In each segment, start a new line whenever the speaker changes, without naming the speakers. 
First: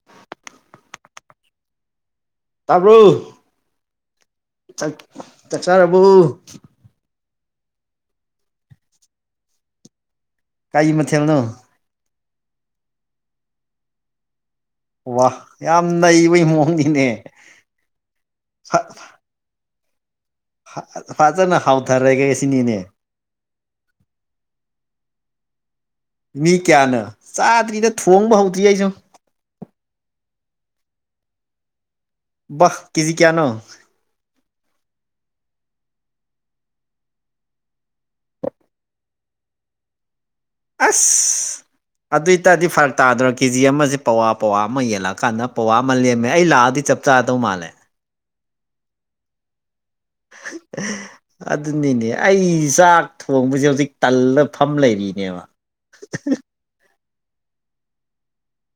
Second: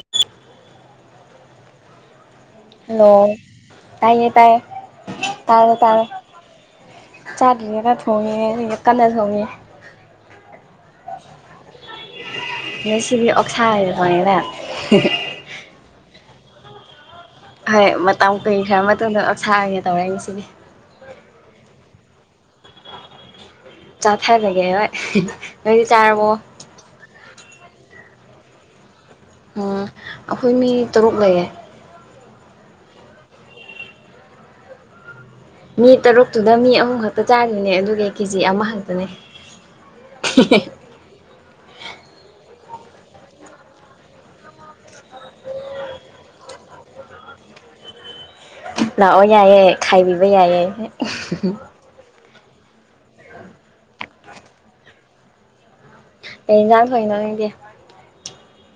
[unintelligible] ꯇꯥꯕꯔꯣ
ꯍꯜꯂꯣ ꯇꯥꯏꯌꯦ ꯇꯥꯏꯌꯦ
ꯆꯥꯛ
ꯇꯥꯔꯦ ꯇꯥꯔꯦ
ꯆꯥꯔꯕꯣ
ꯆꯥꯗ꯭ꯔꯤꯉꯦꯗ ꯊꯣꯡꯉꯦ ꯀꯟꯅ ꯊꯣꯡꯉꯤꯌꯦ
ꯀꯥ ꯃꯊꯦꯜꯅꯣ
ꯉꯁꯤꯗꯤ ꯑꯣꯛꯁꯥ ꯑꯣꯢꯅ ꯊꯣꯡꯉꯦꯗ
ꯋꯥ ꯌꯥꯝ ꯅꯩꯕꯩ ꯃꯑꯣꯡꯅꯤꯅꯦ
ꯍꯣꯏ ꯃꯇꯝ
ꯐ
ꯀꯨꯢꯈꯔ ꯃꯇꯨꯡꯗ ꯑꯣꯛꯁꯥ ꯑꯣꯢꯅ ꯇꯧꯔꯦ ꯉꯁꯤꯗꯤ
ꯐꯖꯅ ꯍꯥꯎꯊꯔꯒꯦ ꯁꯤꯅꯤꯅꯦ
ꯆꯥꯊꯥꯔꯒꯦ ꯍꯣꯢ ꯅꯣꯏꯗꯤ ꯆꯥꯔꯕꯣ
ꯃꯤ ꯀꯌꯥꯅꯣ ꯆꯥꯗ꯭ꯔꯤꯗ ꯊꯣꯡꯕ ꯍꯧꯗ꯭ꯔꯤ ꯑꯩꯖꯨ
ꯍꯣ ꯑꯈꯣꯏ ꯃꯤ ꯇꯔꯨꯛ ꯂꯩꯌꯦ
ꯚꯥꯍ ꯀꯦꯖꯤ ꯀꯌꯥꯅꯣ
ꯃꯤ ꯇꯔꯨꯛꯇꯨꯗ ꯃꯤ ꯑꯍꯨꯝ ꯈꯛꯇ ꯆꯥꯗꯣꯏꯅꯦ ꯑꯗꯨꯒꯤ ꯀꯦꯖꯤ ꯑꯃꯈꯛꯇꯅꯦ [unintelligible]
ꯑꯁ ꯑꯗꯨ ꯑꯣꯏꯇꯥꯔꯗꯤ ꯐꯔꯛ ꯇꯥꯗ꯭ꯔꯣ ꯀꯦꯖꯤ ꯑꯃꯖꯦ ꯄꯋꯥ ꯄꯋꯥ ꯑꯃ ꯌꯦꯜꯂꯛꯑꯀꯥꯟꯗ ꯄꯋꯥ ꯑꯃ ꯂꯦꯝꯃꯦ ꯑꯩ ꯂꯥꯛꯑꯗꯤ ꯆꯞ ꯆꯥꯗꯧ ꯃꯥꯜꯂꯦ
ꯂꯥꯛꯑꯣ ꯌꯥꯏꯌꯦ ꯈꯥꯏꯕꯤꯕ ꯌꯥꯏꯌꯦ
ꯎꯅꯤꯅꯦ ꯑꯩ ꯆꯥꯛ ꯊꯣꯡꯕꯖꯦ ꯍꯧꯖꯤꯛ ꯇꯜꯂ ꯐꯝ ꯂꯩꯔꯤꯅꯦꯕ
ꯀꯩ ꯏꯟꯖꯥꯡ ꯊꯣꯡꯉꯤꯅꯣ ꯅꯪꯗꯤ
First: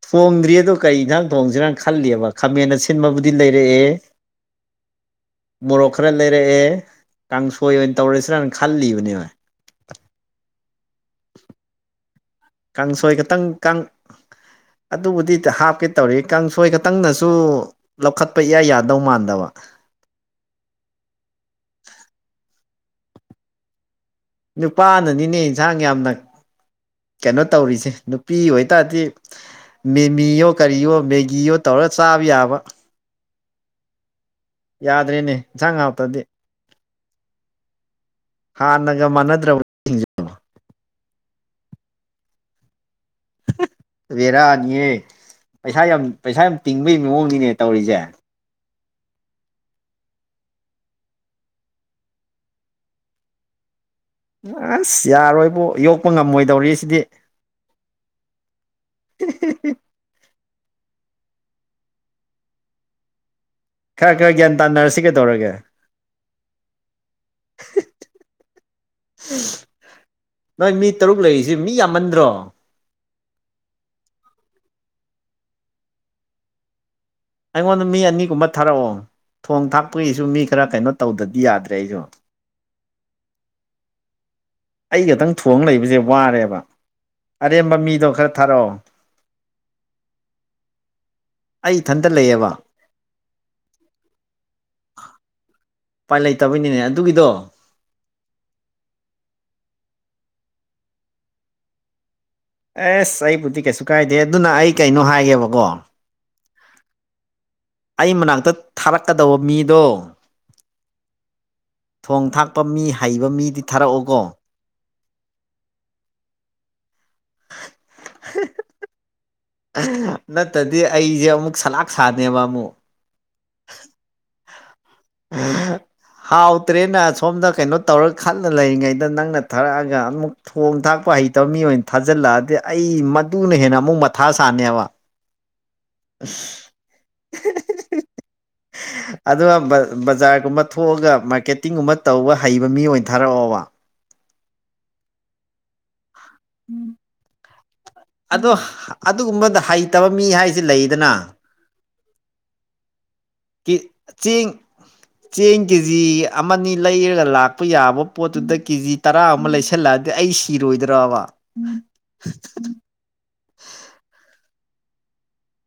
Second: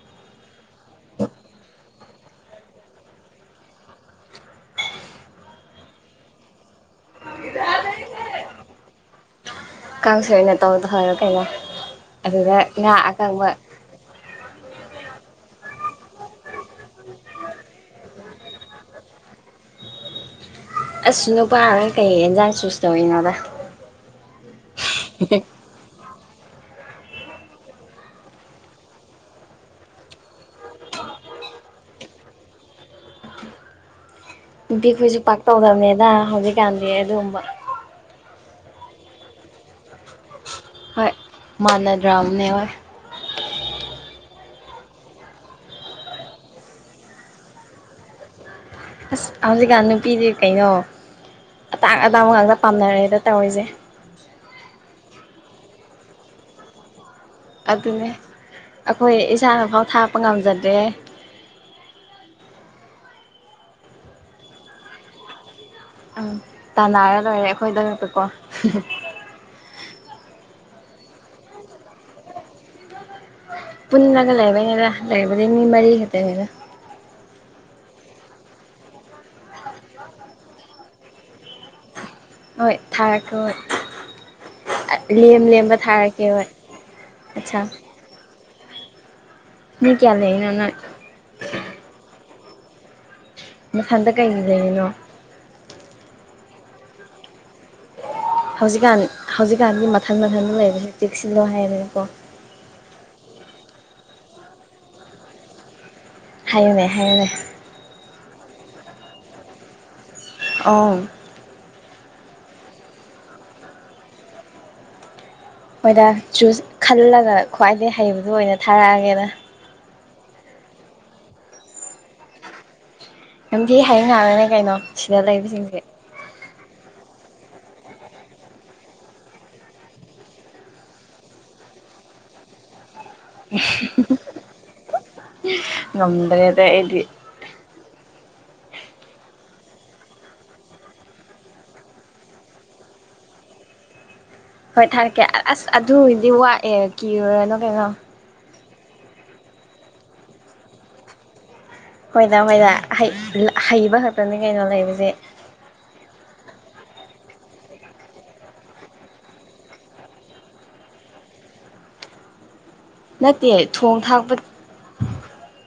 ꯊꯣꯡꯗ꯭ꯔꯤ ꯑꯗꯣ ꯀꯔꯤ ꯏꯟꯥꯡ ꯊꯣꯡꯖꯤꯔꯥꯅ ꯈꯜꯂꯤꯕ ꯈꯥꯃꯦꯟ ꯑꯁꯤꯟꯕꯕꯨꯗꯤ ꯂꯩꯔꯛꯑꯦ ꯃꯣꯔꯣꯛ ꯈꯔ ꯂꯩꯔꯛꯑꯦ ꯀꯥꯡꯁꯣꯏ ꯑꯣꯏꯅ ꯇꯧꯔꯁꯤꯔꯅ ꯈꯜꯂꯤꯕꯅꯦꯕ
ꯀꯥꯡꯁꯣꯢ ꯑꯣꯢꯅ ꯇꯧꯔꯗꯣ ꯐꯔ ꯀꯩꯅꯣ ꯑꯗꯨꯗ ꯉꯥ
ꯀꯥꯡꯁꯣꯏ
ꯑꯀꯪꯕ
ꯈꯇꯪ ꯀꯥꯡ ꯑꯗꯨꯕꯨꯗꯤ ꯇ ꯍꯥꯞꯀꯦ ꯇꯧꯔꯤ ꯀꯥꯡꯁꯣꯏ ꯈꯇꯪꯅꯁꯨ ꯂꯧꯈꯠꯄ ꯏꯌꯥ ꯌꯥꯗꯧ ꯃꯥꯟꯗꯕ
ꯑꯁ ꯅꯨꯄꯥ ꯑꯣꯢꯔ ꯀꯩ ꯏꯟꯖꯥꯡ ꯆꯨꯁ ꯇꯧꯔꯤꯅꯣꯗ
ꯅꯨꯄꯥꯅꯅꯤꯅꯦ ꯏꯟꯖꯥꯡ ꯌꯥꯝꯅ ꯀꯩꯅꯣ ꯇꯧꯔꯤꯁꯦ ꯅꯨꯄꯤ ꯑꯣꯏꯇꯥꯔꯗꯤ ꯃꯦꯃꯤꯌꯣ ꯀꯔꯤꯌꯣ ꯃꯦꯒꯤꯌꯣ ꯇꯧꯔ ꯆꯥꯕ ꯌꯥꯕ
ꯅꯨꯄꯤꯈꯣꯏꯖꯨ
ꯌꯥꯗ꯭ꯔꯦꯅꯦ ꯏꯟꯁꯥꯡ
ꯄꯥꯛꯇꯧꯗꯕꯅꯦꯗ
ꯍꯥꯎꯇꯗꯤ
ꯍꯧꯖꯤꯛꯀꯥꯟꯗꯤ ꯑꯗꯨꯒꯨꯝꯕ
ꯍꯥꯟꯅꯒ ꯃꯥꯟꯅꯗ꯭ꯔꯕ
ꯍꯣꯏ ꯃꯥꯟꯅꯗ꯭ꯔꯕꯅꯦ ꯍꯣꯏ
ꯕꯦꯔꯥꯅꯤꯌꯦ ꯄꯩꯁꯥ ꯌꯥꯝ ꯄꯩꯁꯥ ꯌꯥꯝ ꯇꯤꯡꯕꯩ ꯃꯑꯣꯡꯅꯤꯅꯦ ꯇꯧꯔꯤꯖꯦ
ꯑꯁ ꯍꯧꯖꯤꯛꯀꯥꯟ ꯅꯨꯄꯤꯗꯤ ꯀꯩꯅꯣ ꯑꯇꯥꯡ ꯑꯇꯥꯡꯕ ꯉꯥꯛꯇ ꯄꯥꯝꯅꯔꯦꯗ ꯇꯧꯔꯤꯖꯦ
ꯑꯁ ꯌꯥꯔꯣꯏꯕꯣ ꯌꯣꯛꯄ ꯉꯝꯃꯣꯏꯗꯧꯔꯤ ꯁꯤꯗꯤ
ꯑꯗꯨꯅꯦ ꯑꯩꯈꯣꯏ ꯏꯁꯥꯅꯐꯥꯎ ꯊꯥꯛꯄ ꯉꯝꯖꯗ꯭ꯔꯦ
ꯈꯔ ꯈꯔ ꯒ꯭ꯌꯥꯟ ꯇꯥꯅꯔꯁꯤ ꯀꯩꯗꯧꯔꯒꯦ
ꯑꯝ ꯇꯥꯟꯅꯔ ꯂꯣꯏꯔꯦ ꯑꯩꯈꯣꯏꯗ ꯂꯞꯀꯣ
ꯅꯣꯏ ꯃꯤ ꯇꯔꯨꯛ ꯂꯩꯔꯤꯖꯤ ꯃꯤ ꯌꯥꯝꯃꯟꯗ꯭ꯔꯣ
ꯄꯨꯟꯅꯒ ꯂꯩꯔꯕꯩꯅꯤꯗ ꯂꯩꯔꯕꯗꯤ ꯃꯤ ꯃꯔꯤ ꯈꯠꯇꯅꯤꯗ
ꯑꯩꯉꯣꯟꯗ ꯃꯤ ꯑꯅꯤꯒꯨꯝꯕ ꯊꯥꯔꯛꯑꯣ ꯊꯣꯡ ꯊꯥꯛꯄꯒꯤꯁꯨ ꯃꯤ ꯈꯔ ꯀꯩꯅꯣ ꯇꯧꯗꯗꯤ ꯌꯥꯗ꯭ꯔꯦ ꯑꯩꯖꯨ
ꯍꯣꯏ ꯊꯥꯔꯛꯀ ꯍꯣꯏ
ꯑꯩ ꯈꯇꯪ
ꯂꯦꯝ
ꯊꯣꯡ
ꯂꯦꯝꯕ
ꯂꯩꯕꯖꯦ
ꯊꯥꯔꯛꯀꯦ ꯍꯣꯏ
ꯋꯥꯔꯦꯕ
ꯑꯠꯁꯥ
ꯑꯔꯦꯝꯕ ꯃꯤꯗꯣ ꯈꯔ ꯊꯥꯔꯛꯑꯣ
ꯃꯤ ꯀꯌꯥ ꯂꯩꯏꯅꯣ ꯅꯣꯏ
ꯑꯩ ꯏꯊꯟꯇ ꯂꯩꯌꯦꯕ
ꯅꯊꯟꯗ ꯀꯩꯒꯤ ꯂꯩꯔꯤꯅꯣ
ꯎꯄꯥꯏ ꯂꯩꯇꯕꯩꯅꯤꯅꯦ ꯑꯗꯨꯒꯤꯗꯣ
ꯍꯧꯖꯤꯛꯀꯥꯟ ꯍꯧꯖꯤꯛꯀꯥꯟꯗꯤ ꯃꯊꯟ ꯃꯊꯟ ꯂꯩꯕꯁꯦ ꯆꯦꯛꯁꯤꯜꯂꯣ ꯍꯥꯏꯕꯅꯤꯀꯣ
ꯑꯦꯁ ꯑꯩꯕꯨꯗꯤ ꯀꯩꯁꯨ ꯀꯥꯏꯗꯦ ꯑꯗꯨꯅ ꯑꯩ ꯀꯩꯅꯣ ꯍꯥꯏꯒꯦꯕꯀꯣ
ꯍꯥꯏꯌꯨꯅꯦ ꯍꯥꯏꯌꯨꯅꯦ
ꯑꯩ ꯃꯅꯥꯛꯇ ꯊꯥꯔꯛꯀꯗꯧꯕ ꯃꯤꯗꯣ
ꯑꯥꯎ
ꯊꯣꯡ ꯊꯥꯛꯄ ꯃꯤ ꯍꯩꯕ ꯃꯤꯗꯤ ꯊꯥꯔꯛꯑꯣꯀꯣ
ꯍꯣꯏꯗ ꯆꯨꯁ ꯈꯜꯂꯒ ꯈ꯭ꯋꯥꯏꯗꯩ ꯍꯩꯕꯗꫭ ꯑꯣꯏꯅ ꯊꯥꯔꯛꯑꯒꯦꯗ
ꯅꯠꯇꯗꯤ ꯑꯩꯖ‌ꯦ ꯑꯃꯨꯛ ꯁꯂꯥꯛ ꯁꯥꯅꯦꯕ ꯑꯃꯨꯛ
ꯌꯝꯊꯤ ꯍ‌ꯩꯕ ꯉꯥꯛꯇꯅꯤ ꯀꯩꯅꯣ ꯁꯤꯗ ꯂꯩꯕꯁꯤꯡꯁꯦ
ꯍꯥꯎꯇ꯭ꯔꯦꯅ ꯁꯣꯝꯗ ꯀꯩꯅꯣ ꯇꯧꯔꯒ ꯈꯜꯂ ꯂꯩꯔꯤꯉꯩꯗ ꯅꯪꯅ ꯊꯔꯛꯑꯒ ꯑꯃꯨꯛ ꯊꯣꯡ ꯊꯥꯛꯄ ꯍꯩꯇꯕ ꯃꯤ ꯑꯣꯏꯅ ꯊꯥꯖꯤꯜꯂꯛꯑꯗꯤ ꯑꯩ ꯃꯗꯨꯅ ꯍꯦꯟꯅ ꯑꯃꯨꯛ ꯃꯊꯥ ꯁꯥꯅꯦꯕ
ꯉꯝꯗ꯭ꯔꯦꯗ ꯑꯩꯗꯤ
ꯑꯗꯨꯒ ꯕꯥ ꯕꯖꯥꯔꯒꯨꯝꯕ ꯊꯣꯛꯑꯒ ꯃꯥꯔꯀꯦꯇꯤꯡꯒꯨꯝꯕ ꯇꯧꯕ ꯍꯩꯕ ꯃꯤ ꯑꯣꯏꯅ ꯊꯥꯔꯛꯑꯣꯕ
ꯍꯣꯏ ꯊꯥꯔꯛꯀꯦ ꯑꯁ ꯑꯗꯨ ꯑꯣꯏꯗꯤ ꯋꯥꯠ ꯑ‌ꯦ ꯀꯤꯔꯨꯔꯅꯣ ꯀꯩꯅꯣ
ꯑꯗꯣ ꯑꯗꯨꯒꯨꯝꯕꯗ ꯍꯩꯇꯕ ꯃꯤ ꯍꯥꯏꯁꯤ ꯂꯩꯗꯅ
ꯍꯣꯏꯗ ꯍꯣꯏꯗ ꯍꯩ ꯂ
ꯀ‌ꯤꯠ ꯆꯤꯡ ꯆꯦꯡ ꯀꯦ ꯖꯤ ꯑꯃꯅꯤ ꯂꯩꯔꯒ ꯂꯥꯛꯄ ꯌꯥꯕ ꯄꯣꯠꯇꯨꯗ ꯀꯦꯖꯤ ꯇꯔꯥ ꯃꯨꯛ ꯂꯩꯁꯜꯂꯛꯑ ꯗꯤ ꯑꯩ ꯁꯤꯔꯣꯏꯗ꯭ꯔꯕ
[unintelligible]
[unintelligible]
ꯅꯠꯇꯦ ꯊꯣꯡ ꯊꯥꯛꯄ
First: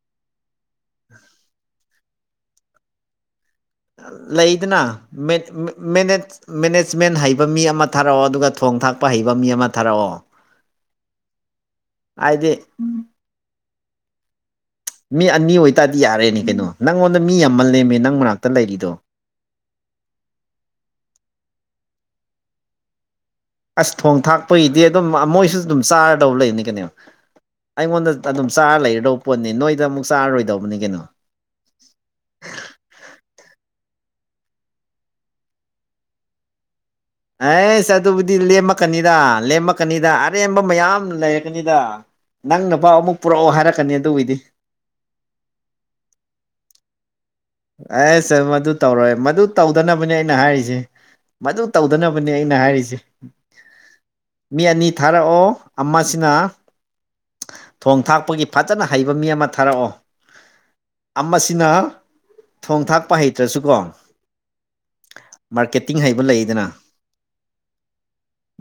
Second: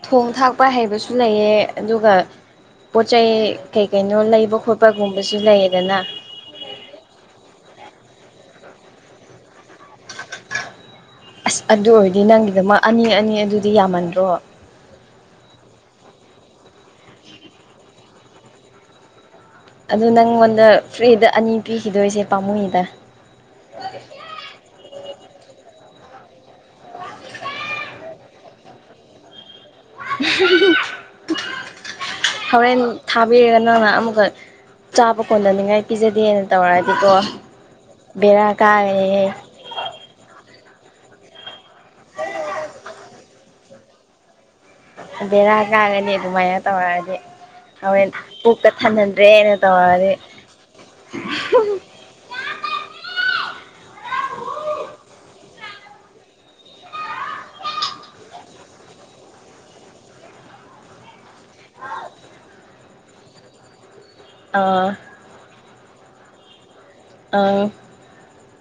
ꯊꯣꯡ ꯊꯥꯛꯄ ꯍꯩꯕꯁꯨ ꯂꯩ‌ꯌ‌ꯦ ꯑꯗꯨꯒ ꯄꯣꯠ ꯆꯩꯩ ꯀꯩ ꯀꯩꯅꯣ ꯂꯩꯕ
ꯂꯩꯗꯅ
ꯈꯣꯠꯄꯒꯨꯝꯕꯁꯨ ꯂꯩꯌꯦꯗꯅ
ꯃꯦꯅꯦꯖꯃꯦꯟ ꯍꯩꯕ ꯃꯤ ꯑꯃ ꯊꯥꯔꯛꯑꯣ ꯑꯗꯨꯒ ꯊꯣꯡ ꯊꯥꯛꯄ ꯍꯩꯕ ꯃꯤ ꯑꯃ ꯊꯥꯔꯛꯑꯣ
ꯑꯁ ꯑꯗꯨ ꯑꯣꯏꯔꯗꯤ
ꯍꯥꯏꯗꯤ
ꯅꯪꯒꯤꯗꯃꯛ ꯑꯅꯤ ꯑꯅꯤ ꯑꯗꯨꯗꯤ ꯌꯥꯝꯃꯟꯗ꯭ꯔꯣ
ꯃꯤ ꯑꯅꯤ ꯑꯣꯏꯇꯥꯔꯗꯤ ꯌꯥꯔꯦꯅꯦ ꯀꯩꯅꯣ ꯅꯪꯉꯣꯟꯗ ꯃꯤ ꯌꯥꯝꯃꯜꯂ‌ꯦꯃꯤ ꯅꯪ ꯃꯅꯥꯛꯇ ꯂꯩꯔꯤꯗꯣ
ꯑꯗꯨ ꯅꯪꯉꯣꯟꯗ ꯐ꯭ꯔꯤꯗ ꯑꯅꯤ ꯄꯤꯈꯤꯗꯣꯏꯁꯦ ꯄꯥꯝꯃꯨꯏꯗ
ꯑꯁ ꯊꯣꯡ ꯊꯥꯛꯄꯩꯗꯤ ꯑꯗꯨꯝ ꯑꯥ ꯃꯣꯏꯁꯨ ꯑꯗꯨꯝ ꯆꯥꯔꯗꯧ ꯂꯩꯅꯤ ꯀꯩꯅꫭ ꯑꯩꯉꯣꯟꯗ ꯑꯗꯨꯝ ꯆꯥꯔ ꯂꯩꯔꯗꯧ ꯄꯣꯠꯅꯤ ꯅꯣꯏ
ꯍꯧꯔꯦꯟ ꯊꯥꯕꯤꯔꯒ ꯅꯪꯅ ꯑꯃꯨꯛꯀ ꯆꯥꯕ ꯀꯣꯟꯅꯅꯤꯡꯉꯥꯏ ꯄꯤꯖꯗꯦꯅ ꯇꯧꯔꯛꯑꯗꯤꯀꯣ
ꯑꯩꯁ ꯑꯗꯨꯕꯨꯗꯤ
ꯕꯦꯔꯥ
ꯂꯦꯝꯃꯛꯀꯅꯤꯗ
ꯀꯥꯒꯅꯤꯍꯦ
ꯂ‌ꯦꯝꯃꯛ ꯀꯅꯤꯗ ꯑꯔꯦꯝꯕ ꯃꯌꯥꯝ ꯂꯩꯔꯛꯀꯅꯤꯗ ꯅꯪꯅ ꯄꯥꯎ ꯑꯃꯨꯛ ꯄꯨꯔꯛꯑꯣ ꯍꯥꯏꯔꯛꯀꯅꯤ ꯑꯗꯨꯒꯤꯗꯤ
ꯕꯦꯔꯥ ꯀꯥꯔꯦꯅ‌ꯦ ꯑꯗꯨꯃꯥꯏꯅ ꯇꯧꯔꯛꯑꯗꯤ ꯍꯣꯔꯦꯟ
ꯑꯥꯏꯁ ꯑꯥ
ꯄꯨꯛꯀ
ꯃꯗꯨ ꯇꯧꯔꯣꯏ ꯃꯗꯨ
ꯊꯟꯍꯟꯗ꯭ꯔꯦꯅ ꯇꯧꯔꯗꯤ
ꯇꯧꯗꯅꯕꯅꯦ ꯑꯩꯅ ꯍꯥꯏꯔꯤꯖꯦ ꯃꯗꯨ ꯇꯧꯗꯅꯕꯅꯦ ꯑꯩꯅ ꯍꯥꯏꯔꯤꯖꯦ ꯃꯤ ꯑꯅꯤ ꯊꯥꯔꯛꯑꯣ ꯑꯃꯁꯤꯅ ꯊꯣꯡ ꯊꯥꯛꯄꯒꯤ ꯐꯖꯅ ꯍꯩꯕ ꯃꯤ ꯑꯃ ꯊꯥꯔꯛꯑꯣ ꯑꯃꯁꯤꯅ ꯊꯣꯡ ꯊꯥꯛꯄ ꯍꯩꯇ꯭ꯔꯁꯨꯀꯣ
ꯑꯥ
ꯃꯥꯔꯀꯦꯇꯤꯡ ꯍꯩꯕ ꯂꯩꯗꯅ
ꯑꯧ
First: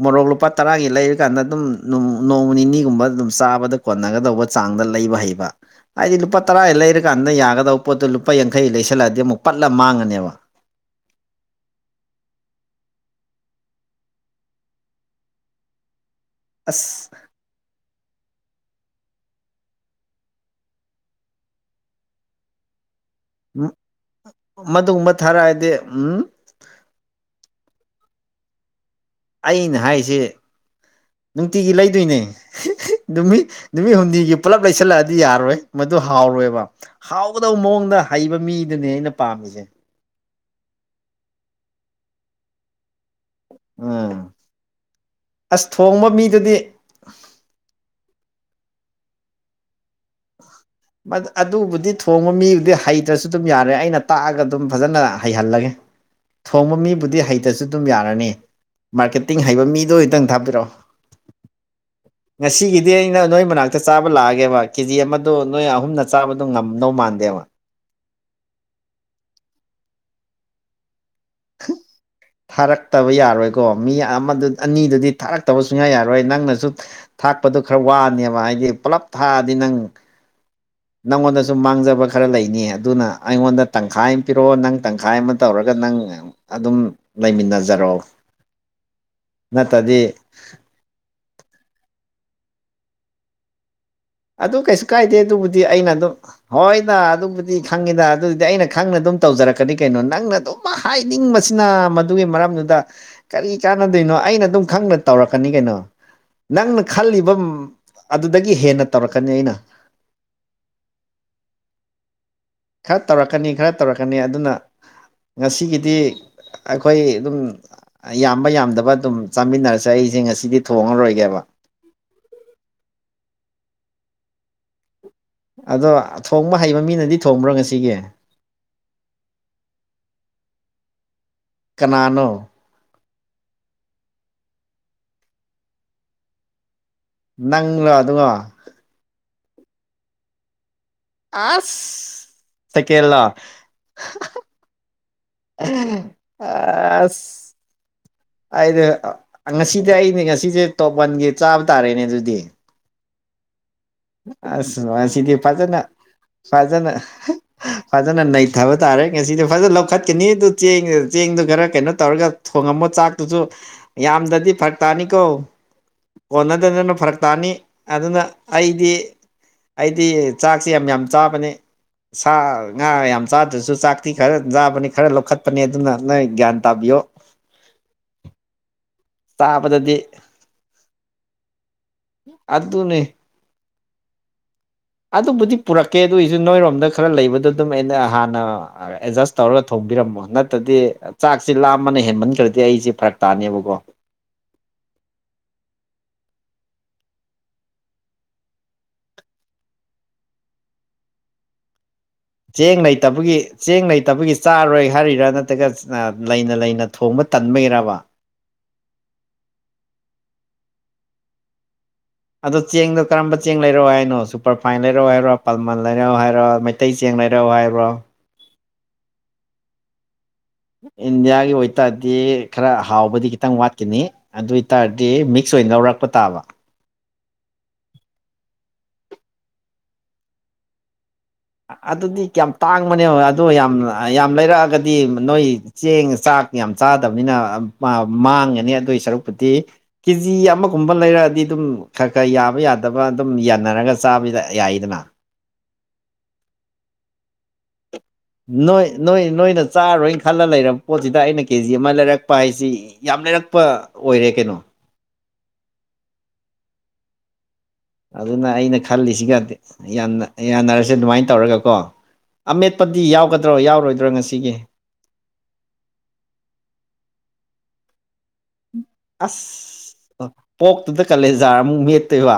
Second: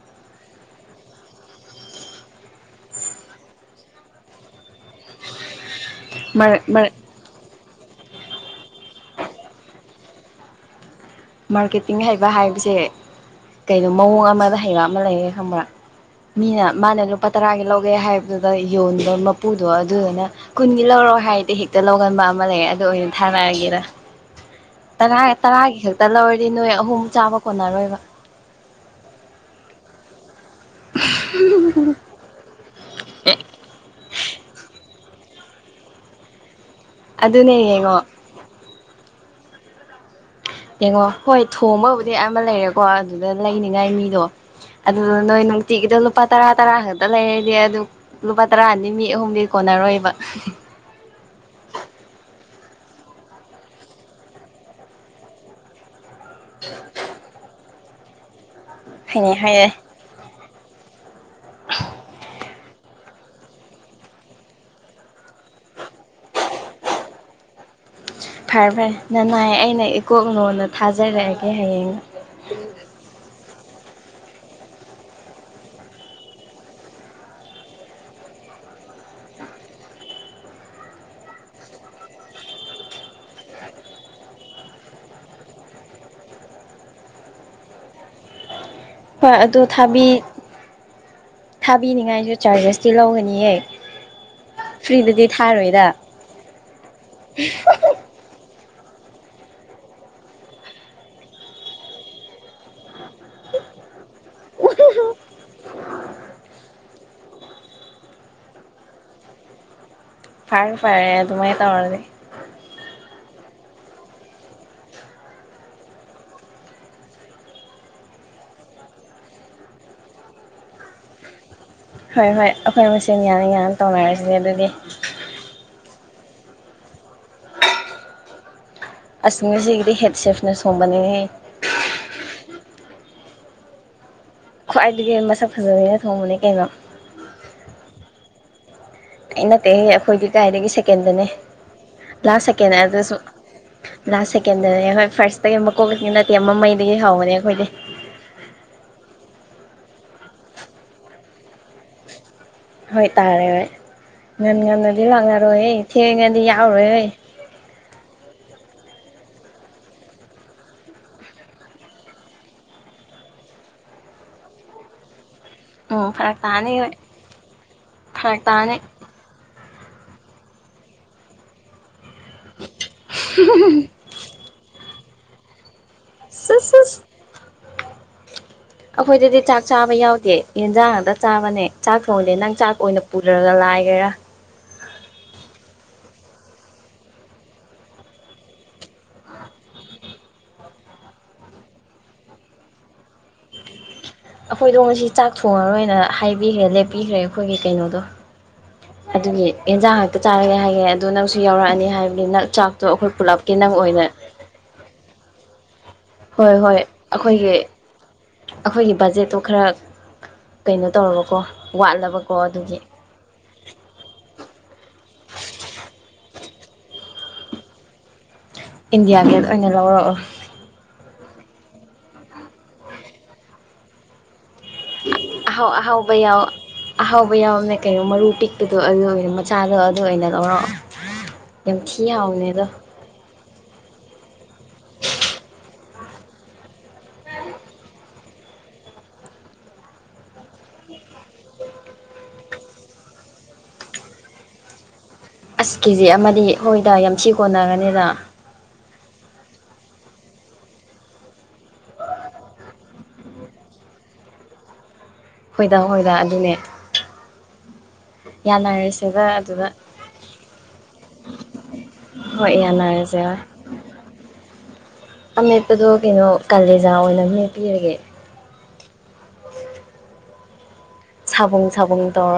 ꯃꯣꯔꯣꯛ ꯂꯨꯄꯥ ꯇꯔꯥꯒꯤ ꯂꯩꯔꯀꯥꯟꯗ ꯑꯗꯨꯝ ꯅꯣꯡꯃ ꯅꯤꯅꯤꯒꯨꯝꯕ ꯑꯗꯨꯝ ꯆꯥꯕꯗ ꯀꫭꯟꯅꯒꯗꯧꯕ ꯆꯥꯡꯗ ꯂꯩꯕ ꯍꯩꯕ ꯍꯥꯏꯗꯤ ꯂꯨꯄꯥꯏ
ꯃꯥꯔ
ꯇꯔꯥꯏꯒꯤ
ꯃꯥꯔ
ꯂꯩꯔ ꯀꯥꯟꯗ ꯌꯥꯒꯗꯕ ꯄꯣꯠꯇꯣ ꯂꯨꯄꯥ ꯌꯥꯡꯈꯩ ꯂꯩꯁꯜꯂꯛꯑꯗꯤ ꯑꯃꯨꯛ ꯄꯠꯂ ꯃꯥꯡꯉꯅꯦꯕ
ꯃꯥꯔꯀꯦꯇꯤꯡ ꯍꯩꯕ ꯍꯥꯏꯕꯁꯦ ꯀꯩꯅꯣ ꯃꯑꯣꯡ ꯑꯃꯗ ꯍꯩꯕ ꯑꯃ ꯂꯩꯌꯦ ꯈꯪꯕ꯭ꯔꯥ ꯃꯤꯅ
ꯑꯁ
ꯃꯥꯅ ꯂꯨꯄꯥ ꯇꯔꯥꯒꯤ ꯂꯧꯒꯦ ꯍꯥꯏꯕꯗꯨꯗ ꯌꯣꯟꯕ ꯃꯄꯨꯗꯣ ꯑꯗꯨꯗꯨꯅ ꯀꯨꯟꯒꯤ ꯂꯧꯔꯣꯑꯣ ꯍꯥꯏꯔꯗꯤ ꯍꯦꯛꯇ ꯂꯧꯒꯟꯕ ꯑꯃ ꯂꯩꯌꯦ ꯑꯗꯣ ꯑꯩ ꯊꯥꯔꯛꯑꯒꯦꯗ
ꯃꯗꯨꯒꯨꯝꯕ
ꯇꯔꯥ
ꯊꯥꯔꯛꯑꯗꯤ
ꯇꯔꯥꯒꯤ ꯈꯛꯇ
ꯎꯝ
ꯂꯧꯔꯗꯤ ꯅꯣꯏ ꯑꯍꯨꯝ ꯆꯥꯕ ꯀꯣꯟꯅꯔꯣꯏꯕ
ꯑꯩꯅ ꯍꯥꯏꯁꯤ ꯅꯨꯡꯇꯤꯒꯤ ꯂꯩꯗꯣꯏꯅꯤ ꯅꯨꯃꯤꯠ ꯅꯨꯃꯤꯠ ꯍꯨꯝꯅꯤꯒꯤ ꯄꯨꯜꯂꯞ ꯂꯩꯁꯜꯂꯛꯑꯗꯤ ꯌꯥꯔꯣꯏ ꯃꯗꯨ ꯍꯥꯎꯔꯣꯏꯕ
ꯑꯗꯨꯅꯦ
ꯍꯥꯎꯒꯗꯕ
ꯌꯦꯡꯉꯣ
ꯃꯑꯣꯡꯗ ꯍꯩꯕ ꯃꯤꯗꯨꯅꯦ ꯑꯩꯅ ꯄꯥꯝꯃꯤꯖꯦ
ꯌꯦꯡꯉꯣ ꯍꯣꯏ ꯊꯣꯡꯕꯕꯨꯗꯤ ꯑꯃ ꯂꯩꯔ‌ꯦ ꯀꯣ ꯑꯗꯨꯗ ꯂꯩꯅꯤꯉꯥꯏ ꯃꯤꯗꯣ
ꯎꯝ
ꯑꯗꯨꯗ ꯅꯣꯏ
ꯑꯁ
ꯅꯨꯡꯇꯤꯒꯤꯗꫭ
ꯊꯣꯡꯕ
ꯂꯨꯄꯥ ꯇꯔꯥ
ꯃꯤꯗꯨꯗꯤ
ꯇꯔꯥ ꯈꯛ ꯂꯩꯔꯗꯤ ꯑꯗꯨ ꯂꯨꯄꯥ ꯇꯔꯥꯅꯤ ꯃꯤ ꯑꯍꯨꯝꯗꯤ ꯀꯣꯟꯅꯔꯣꯏꯕ
ꯃꯥ ꯑꯗꯨꯕꯨꯗꯤ ꯊꯣꯡꯕ ꯃꯤꯕꯨꯗꯤ ꯍꯩꯇ꯭ꯔꯁꯨ ꯑꯗꯨꯝ ꯌꯥꯔꯦ ꯑꯩꯅ ꯇꯥꯛꯑꯒ ꯑꯗꯨꯝ ꯐꯖꯅ ꯍꯩꯍꯜꯂꯒꯦ
[unintelligible]
ꯊꯣꯡꯕ ꯃꯤꯕꯨꯗꯤ ꯍꯩꯇꯁꯨ ꯑꯗꯨꯝ ꯌꯥꯔꯅꯤ
ꯍꯥꯏꯅ
ꯃꯥꯔꯀꯦꯠꯇꯤꯡ ꯍꯩꯕ
ꯍꯥꯏꯔꯛꯑꯦ
ꯃꯤꯗꯣ ꯑꯣꯏꯇꯪ ꯊꯥꯕꯤꯔꯛꯑꯣ ꯉꯁꯤꯒꯤꯗꯤ ꯑꯩꯅ ꯅꯣꯏ ꯃꯅꯥꯛꯇ ꯆꯥꯕ ꯂꯥꯛꯑꯒꯦꯕ ꯀꯦꯖꯤ ꯑꯃꯗꯣ ꯅꯣꯏ ꯑꯍꯨꯝꯅ ꯆꯥꯕꯗꯣ ꯉꯝꯗꯧ ꯃꯥꯟꯗꯦꯕ
ꯐꯔꯦ ꯐꯔꯦ ꯅꯅꯥꯏ ꯑꯩꯅ ꯏꯀꯣꯛꯅꯣꯟꯅ ꯊꯥꯖꯔꯛꯑꯒꯦ ꯍꯌꯦꯡ
ꯊꯥꯔꯛꯇꯕ ꯌꯥꯔꯣꯏꯀꯣ ꯃꯤ ꯑꯃꯗꯨ ꯑꯅꯤꯗꯨꯗꯤ ꯊꯥꯔꯛꯇꯕ ꯁꯨꯡꯌꯥ ꯌꯥꯔꯣꯏ ꯅꯪꯅꯁꯨ ꯊꯥꯛꯄꯗꯨꯣ ꯈꯔ ꯋꯥꯅꯦꯕ ꯍꯥꯏꯗꯤ ꯄꯨꯜꯂꯞ ꯊꯥꯛꯑꯗꯤ ꯅꯪ ꯅꯪꯉꯣꯟꯗꯁꯨ ꯃꯥꯡꯖꯕ ꯈꯔ ꯂꯩꯅꯤ ꯑꯗꯨꯅ ꯑꯩꯉꯣꯟꯗ ꯇꯪꯈꯥꯏ ꯑꯃ ꯄꯤꯔꯛꯑꯣ ꯅꯪ ꯇꯪꯈꯥꯏ ꯑꯃ ꯇꯧꯔꯒ ꯅꯪ ꯑꯗꯨꯝ ꯂꯩꯃꯤꯟꯅꯖꯔꯣ
ꯍꯣꯏ ꯑꯗꯣ ꯊꯥꯕꯤ
ꯅꯠꯇ꯭ꯔꯗꯤ
ꯊꯥꯕꯤꯅꯤꯡꯉꯥꯏꯖꯨ ꯆꯥꯔꯖꯦꯁꯇꯤ ꯂꯧꯒꯅꯤꯌꯦ
ꯑꯗꯨ ꯀꯩꯁꯨ ꯀꯥꯏꯗꯦ
ꯐ꯭ꯔꯤꯗꯗꯤ
ꯑꯗꯨꯕꯨꯗꯤ
ꯊꯥꯔꯣꯏꯗ
ꯑꯩꯅ ꯑꯗꯨꯝ ꯍꯣꯏꯗ ꯑꯗꯨꯕꯨꯗꯤ ꯈꯪꯉꯤꯗ ꯑꯗꯨꯗꯤ ꯑꯩꯅ ꯈꯪꯅ ꯑꯗꯨꯝ ꯇꯧꯖꯔꯛꯀꯅꯤ ꯀꯩꯅꯣ ꯅꯪꯅ ꯑꯗꯨꯝ ꯍꯥꯏꯅꯤꯡꯕꯁꯤꯅ ꯃꯗꯨꯒꯤ ꯃꯔꯝꯗꯨꯗ ꯀꯔꯤ ꯀꯥꯟꯅꯗꯣꯏꯅꯣ ꯑꯩꯅ ꯑꯗꯨꯝ ꯈꯪꯅ ꯇꯧꯔꯛꯀꯅꯤ ꯀꯩꯅꯣ ꯅꯪꯅ ꯈꯜꯂꯤꯕꯝ ꯑꯗꯨꯗꯒꯤ ꯍꯦꯟꯅ ꯇꯧꯔꯛꯀꯅꯤ ꯑꯩꯅ
ꯐꯥꯔꯦ ꯐꯔꯦ ꯑꯗꯨꯃꯥꯏ ꯇꯧꯔꯖꯤ
ꯈꯔ ꯇꯧꯔꯛꯀꯅꯤ ꯈꯔ ꯇꯧꯔꯛꯀꯅꯤ ꯑꯗꯨꯅ ꯉꯁꯤꯒꯤꯗꯤ ꯑꯩꯈꯣꯏ ꯑꯗꯨꯝ ꯌꯥꯝꯕ ꯌꯥꯝꯗꯕ ꯑꯗꯨꯝ ꯆꯥꯃꯤꯟꯅꯔꯁꯦ ꯑꯩꯁꯦ ꯉꯁꯤꯗꯤ ꯊꯣꯡꯉꯔꯣꯏꯒꯦꯕ
ꯍꯣꯏ ꯍꯣꯏ ꯑꯩꯈꯣꯏ ꯃꯁꯦꯟ ꯌꯥꯅꯤ ꯌꯥꯅ ꯇꯧꯅꯔꯁꯤꯅꯦ ꯑꯗꯨꯗꯤ
ꯑꯗꯣ ꯊꯣꯡꯕ ꯍꯩꯕ ꯃꯤꯅꯗꯤ ꯊꯣꯡꯕ꯭ꯔꯥ ꯉꯁꯤꯒꯤ
ꯑꯁꯤꯒꯤꯗꯤ ꯍꯦꯠ ꯁꯦꯐꯅ ꯁꯣꯡꯕꯅꯤꯍꯦ
ꯀꯅꯥꯅꯣ
ꯈ꯭ꯋꯥꯏꯗꯒꯤ ꯃꯁꯛ ꯐꯖꯕꯤꯅ ꯊꯣꯡꯕꯅꯤ ꯀꯩꯅꯣ
ꯅꯪꯂꯣ ꯑꯗꯨꯒꯣ
ꯑꯩ ꯅꯠꯇꯦꯍꯦ ꯑꯩꯈꯣꯏꯒꯤ ꯀꯥꯏꯗꯒꯤ ꯁꯦꯀꯦꯟꯗꯅꯦ
ꯑꯁ
ꯂꯥꯁ ꯁꯦꯀꯦꯟ ꯑꯗꯨꯁꯨ
ꯁꯦꯀꯦꯟꯂꯣ
ꯂꯥꯁ ꯁꯦꯀꯦꯟꯗꯅꯦ ꯍꯣꯏ ꯐ꯭ꯥꯔꯁꯇꯒꯤ ꯃꯀꯣꯛ ꯅꯠꯇꯦ ꯃꯃꯩꯗꯒꯤ ꯍꯧꯕꯅꯦ
ꯑꯁ
ꯑꯩꯈꯣꯏꯗꯤ
ꯑꯩꯗꯤ ꯉꯁꯤꯗꯤ ꯑꯩꯅꯦ ꯉꯁꯤꯁꯦ ꯇꯣꯞ ꯋꯥꯟꯒꯤ ꯆꯥꯕ ꯇꯥꯔꯦꯅꯦ ꯑꯗꯨꯗꯤ
ꯍꯣꯏ ꯇꯥꯔꯦ ꯍꯣꯏ ꯉꯟ
ꯑꯁ
ꯉꯟꯅꯗꯤ
ꯉꯁꯤꯗꯤ
ꯂꯥꯛꯅꯔꯣꯏꯍꯦ ꯊꯦꯡꯉꯗꯤ ꯌꯥꯎꯔꯣꯏꯍꯩ
ꯐꯖꯅꯥ ꯅꯩꯊꯕ ꯇꯥꯔꯦ ꯉꯁꯤꯗꯤ ꯐꯖꯅꯥ ꯂꯧꯈꯠꯀꯅꯤ ꯑꯗꯨ ꯆꯦꯡ ꯆꯦꯡꯗꯨ ꯈꯔ ꯀꯩꯅꯣ ꯇꯧꯔꯒ ꯊꯣꯡꯉꯝꯃꫭ ꯆꯥꯛꯇꯨꯁꯨ ꯌꯥꯝꯗꯔꯗꯤ ꯐꯔꯛ ꯇꯥꯅꯤꯀꯣ
ꯎꯝ ꯐꯔꯛ ꯇꯥꯅꯤ ꯍꯣꯏ
ꯀꯣꯟꯅꯗꯗꯅ ꯐꯔꯛ ꯇꯥꯅꯤ ꯑꯗꯨꯅ
ꯐꯔꯛ ꯇꯥꯅꯤ
ꯑꯩ ꯑꯩꯗꯤ ꯆꯥꯛꯁꯤ ꯌꯥꯝ ꯌꯥꯝ ꯆꯥꯕꯅꯦ ꯁꯥ ꯉꯥ ꯌꯥꯝ ꯌꯥꯝ ꯆꯥꯗ꯭ꯔꯁꯨ ꯆꯥꯛꯇꯤ ꯈꯔ ꯆꯥꯕꯅꯤ ꯈꯔ ꯂꯧꯈꯠꯄꯅꯤ ꯑꯗꯨꯅ ꯅꯣꯏ ꯒ꯭ꯌꯥꯟ
ꯁꯤꯁ
ꯇꯥꯕꯤꯌꯣ꯫
ꯁꯤꯁ ꯑꯩꯈꯣꯏꯗꯗꯤ ꯆꯥꯛ ꯆꯥꯕ
ꯆꯥꯕꯗꯗꯤ
ꯌꯥꯎꯗꯦ ꯌꯦꯟꯁꯥꯡ ꯉꯥꯛꯇ ꯆꯥꯕꯅꯦ꯫ ꯆꯥꯛ ꯊꯣꯡꯗꯦ ꯅꯪ ꯆꯥꯛ ꯑꯣꯏꯅ
ꯑꯗꯨꯅꯤ
ꯄꯨꯜꯔꯒ ꯂꯥꯏꯒꯦꯔꯥ
ꯑꯗꯨꯕꯨꯗꯤ ꯄꯨꯔꯛꯀꯦ ꯑꯗꯨ ꯑꫭꯏꯁꯨ ꯅꯣꯏꯔꯣꯝꯗ ꯈꯔ ꯂꯩꯕꯗ ꯑꯗꯨꯝ ꯑꯩꯅ ꯍꯥꯟꯅ ꯑꯦꯗꯖꯁ ꯇꯧꯔꯒ ꯊꯧꯕꯤꯔꯝꯃꯣ ꯅꯠꯇꯗꯤ꯫ ꯆꯥꯛꯁꯤ ꯂꯥꯝꯃꯅꯥ ꯍꯦꯟꯃꯟꯈ꯭ꯔꯗꯤ ꯑꯩꯁꯦ ꯐꯔꯛ ꯇꯥꯅꯦꯕꯀꯣ
ꯑꯩꯈꯣꯏꯗꯣ ꯉꯁꯤ ꯆꯥꯛ ꯊꯣꯡꯉꯔꯣꯏꯅ ꯍꯥꯏꯕꯤꯈ꯭ꯔꯦ ꯂꯦꯞꯄꯤꯈ꯭ꯔꯦ ꯑꯩꯈꯣꯏꯒꯤ ꯀꯩꯅꯣꯗꯣ ꯑꯗꯨꯒꯤ ꯑꯦꯟꯖꯥꯡ ꯉꯥꯛꯇ ꯆꯥꯔꯒꯦ ꯍꯥꯏꯒꯦ ꯑꯗꯨ ꯅꯪꯁꯨ ꯌꯥꯎꯔꯛꯑꯅꯤ ꯍꯥꯏ ꯕꯤꯅꯛ
ꯆꯦꯡ
ꯆꯥꯛꯇꯣ ꯑꯩꯈꯣꯏ
ꯂꯩꯇꯕꯒꯤ
ꯄꯨꯜꯂꯞꯀꯤ ꯅꯪ
ꯆꯦꯡ
ꯑꯣꯏꯅ
ꯂꯩꯇꯕꯒꯤ ꯆꯥꯔꯣꯏ ꯍꯥꯏꯔꯤꯔꯥ ꯅꯠꯇ꯭ꯔꯒ ꯑ
ꯍꯣꯏ
ꯂꯩꯅ
ꯍꯣꯏ
ꯂꯩꯅ ꯊꯣꯡꯕ
ꯑꯩꯈꯣꯏꯒꯤ
ꯇꯟꯕꯒꯤꯔꯕꯥ
ꯑꯩꯈꯣꯏꯒꯤ ꯕꯖꯦꯠꯇꯣ ꯈꯔ ꯀꯩꯅꯣ ꯇꯧꯔꯕꯀꯣ ꯋꯥꯠꯂꯕ
ꯑꯗꯣ ꯆꯦꯡꯗꫭ ꯀꯔꯝꯕ ꯆꯦꯡ ꯂꯩꯔꯑꯣ ꯍꯥꯏꯅꯣ ꯁꯨꯄꯔ ꯐꯥꯏꯟ ꯂꯩꯔꯑꯣ ꯍꯥꯏꯔꯣ ꯄꯥꯜꯃꯟ ꯂꯩꯔꯑꯣ ꯍꯥꯏꯔꯣ ꯃꯩꯇꯩ ꯆꯦꯡ ꯂꯩꯔꯎ ꯍꯥꯏꯕꯔꯣ
ꯏꯟꯗꯤꯌꯥ ꯒꯦꯠ ꯑꯣꯏꯅ ꯂꯧꯔꯛꯑꯣ
ꯏꯟꯗꯤꯌꯥꯒꯤ ꯑꯣꯏꯇꯥꯔꯗꯤ ꯈꯔ ꯍꯥꯎꯕꯗꯤ ꯈꯤꯇꯪ ꯋꯥꯠꯀꯅꯤ꯫ ꯑꯗꯨ ꯑꯣꯏꯇꯥꯔꯗꯤ ꯃꯤꯛꯁ
ꯑꯍꯥꯎ
ꯑꯣꯏꯅ ꯂꯧꯔꯛꯄ
ꯑꯍꯥꯎꯕ
ꯇꯥꯕ꯫
ꯌꯥꯎ ꯑꯍꯥꯎꯕ ꯌꯥꯎꯕꯃꯦ ꯀꯩꯅꯣ ꯃꯔꯨ ꯄꯤꯛꯄꯗꯣ ꯑꯗꯨ ꯑꯣꯏꯅ ꯃꯆꯥꯗꯣ ꯑꯗꯨ ꯑꯣꯏꯅ ꯂꯧꯔꯛ
ꯑꯗꯨꯗꯤ ꯀꯌꯥꯝ ꯇꯥꯡꯕꯅꯦ [unintelligible] ꯑꯗꯨ ꯌꯥꯝ ꯌꯥꯝ ꯂꯩꯔꯛꯑꯒꯗꯤ ꯅꯣꯏ꯫ ꯆꯦꯡ ꯆꯥꯛ ꯌꯥꯝ ꯆꯥꯗꯕꯅꯤꯅ ꯃꯥ ꯃꯥꯡꯉꯅꯤ ꯑꯗꯨꯏ ꯁꯔꯨꯛꯄꯨꯗꯤ꯫ ꯀꯦꯖꯤ ꯑꯃꯒꯨꯝꯕ ꯂꯩꯔꯛꯑꯗꯤ ꯑꯗꯨꯝ ꯈꯔ ꯈꯔ ꯌꯥꯕ ꯌꯥꯗꯕ ꯑꯗꯨꯝ ꯌꯥꯟꯅꯔꯒ ꯆꯥꯕꯗꯤ ꯌꯥꯏꯗꯅ
ꯑꯁ ꯀꯦꯖꯤ ꯑꯃꯗꯤ ꯍꯣꯏꯗ ꯌꯥꯝ ꯊꯤ ꯀꯣꯟꯅꯔꯅꯤꯗꯥ
ꯅꯣꯏ ꯅꯣꯏ ꯅꯣꯏꯅ ꯆꯥꯔꯣꯏ ꯈꯜꯂꯥ ꯂꯩꯔ ꯄꯣꯠꯁꯤꯗ ꯑꯩꯅ ꯀꯦꯖꯤ ꯑꯃ ꯂꯩꯔꯛꯄ ꯍꯥꯏꯁꯤ ꯌꯥꯝ ꯂꯩꯔꯛꯄ ꯑꯣꯏꯔꯦ ꯀꯩꯅꯣ꯫
ꯍꯣꯏꯗ ꯍꯣꯏꯗ ꯑꯗꯨꯅꯦ
ꯑꯗꯨꯅ ꯑꯩꯅ
ꯌꯥꯅꯔꯁꯦꯕ
ꯈꯜꯂꯤꯁꯤꯒꯗꯤ
ꯑꯗꯨꯗ
ꯌꯥꯅ ꯌꯥꯅꯔꯁꯦ ꯑꯗꯨꯃꯥꯏꯅ ꯇꯧꯔꯒꯀꯣ
ꯍꯣꯏ
ꯑꯃꯦꯠꯄꯗꯤ
ꯌꯥꯅꯔꯁꯦ ꯍꯣꯏ
ꯌꯥꯎꯒꯗ꯭ꯔꯣ ꯌꯥꯎꯔꯣꯏꯗ꯭ꯔꯣ ꯉꯁꯤꯒꯤ
ꯑꯃꯦꯠꯄꯗꯣ ꯀꯩꯅꯣ ꯀꯥꯂꯦꯖꯥ ꯑꯣꯏꯅ ꯃꯦꯞꯄꯤꯔꯒꯦ꯫
ꯑꯁ ꯑꯥ ꯄꯣꯛꯇꯨꯗ ꯀꯥꯂꯦꯖꯥꯔ ꯑꯃꯨꯛ ꯃꯦꯠꯇꯣꯏꯕ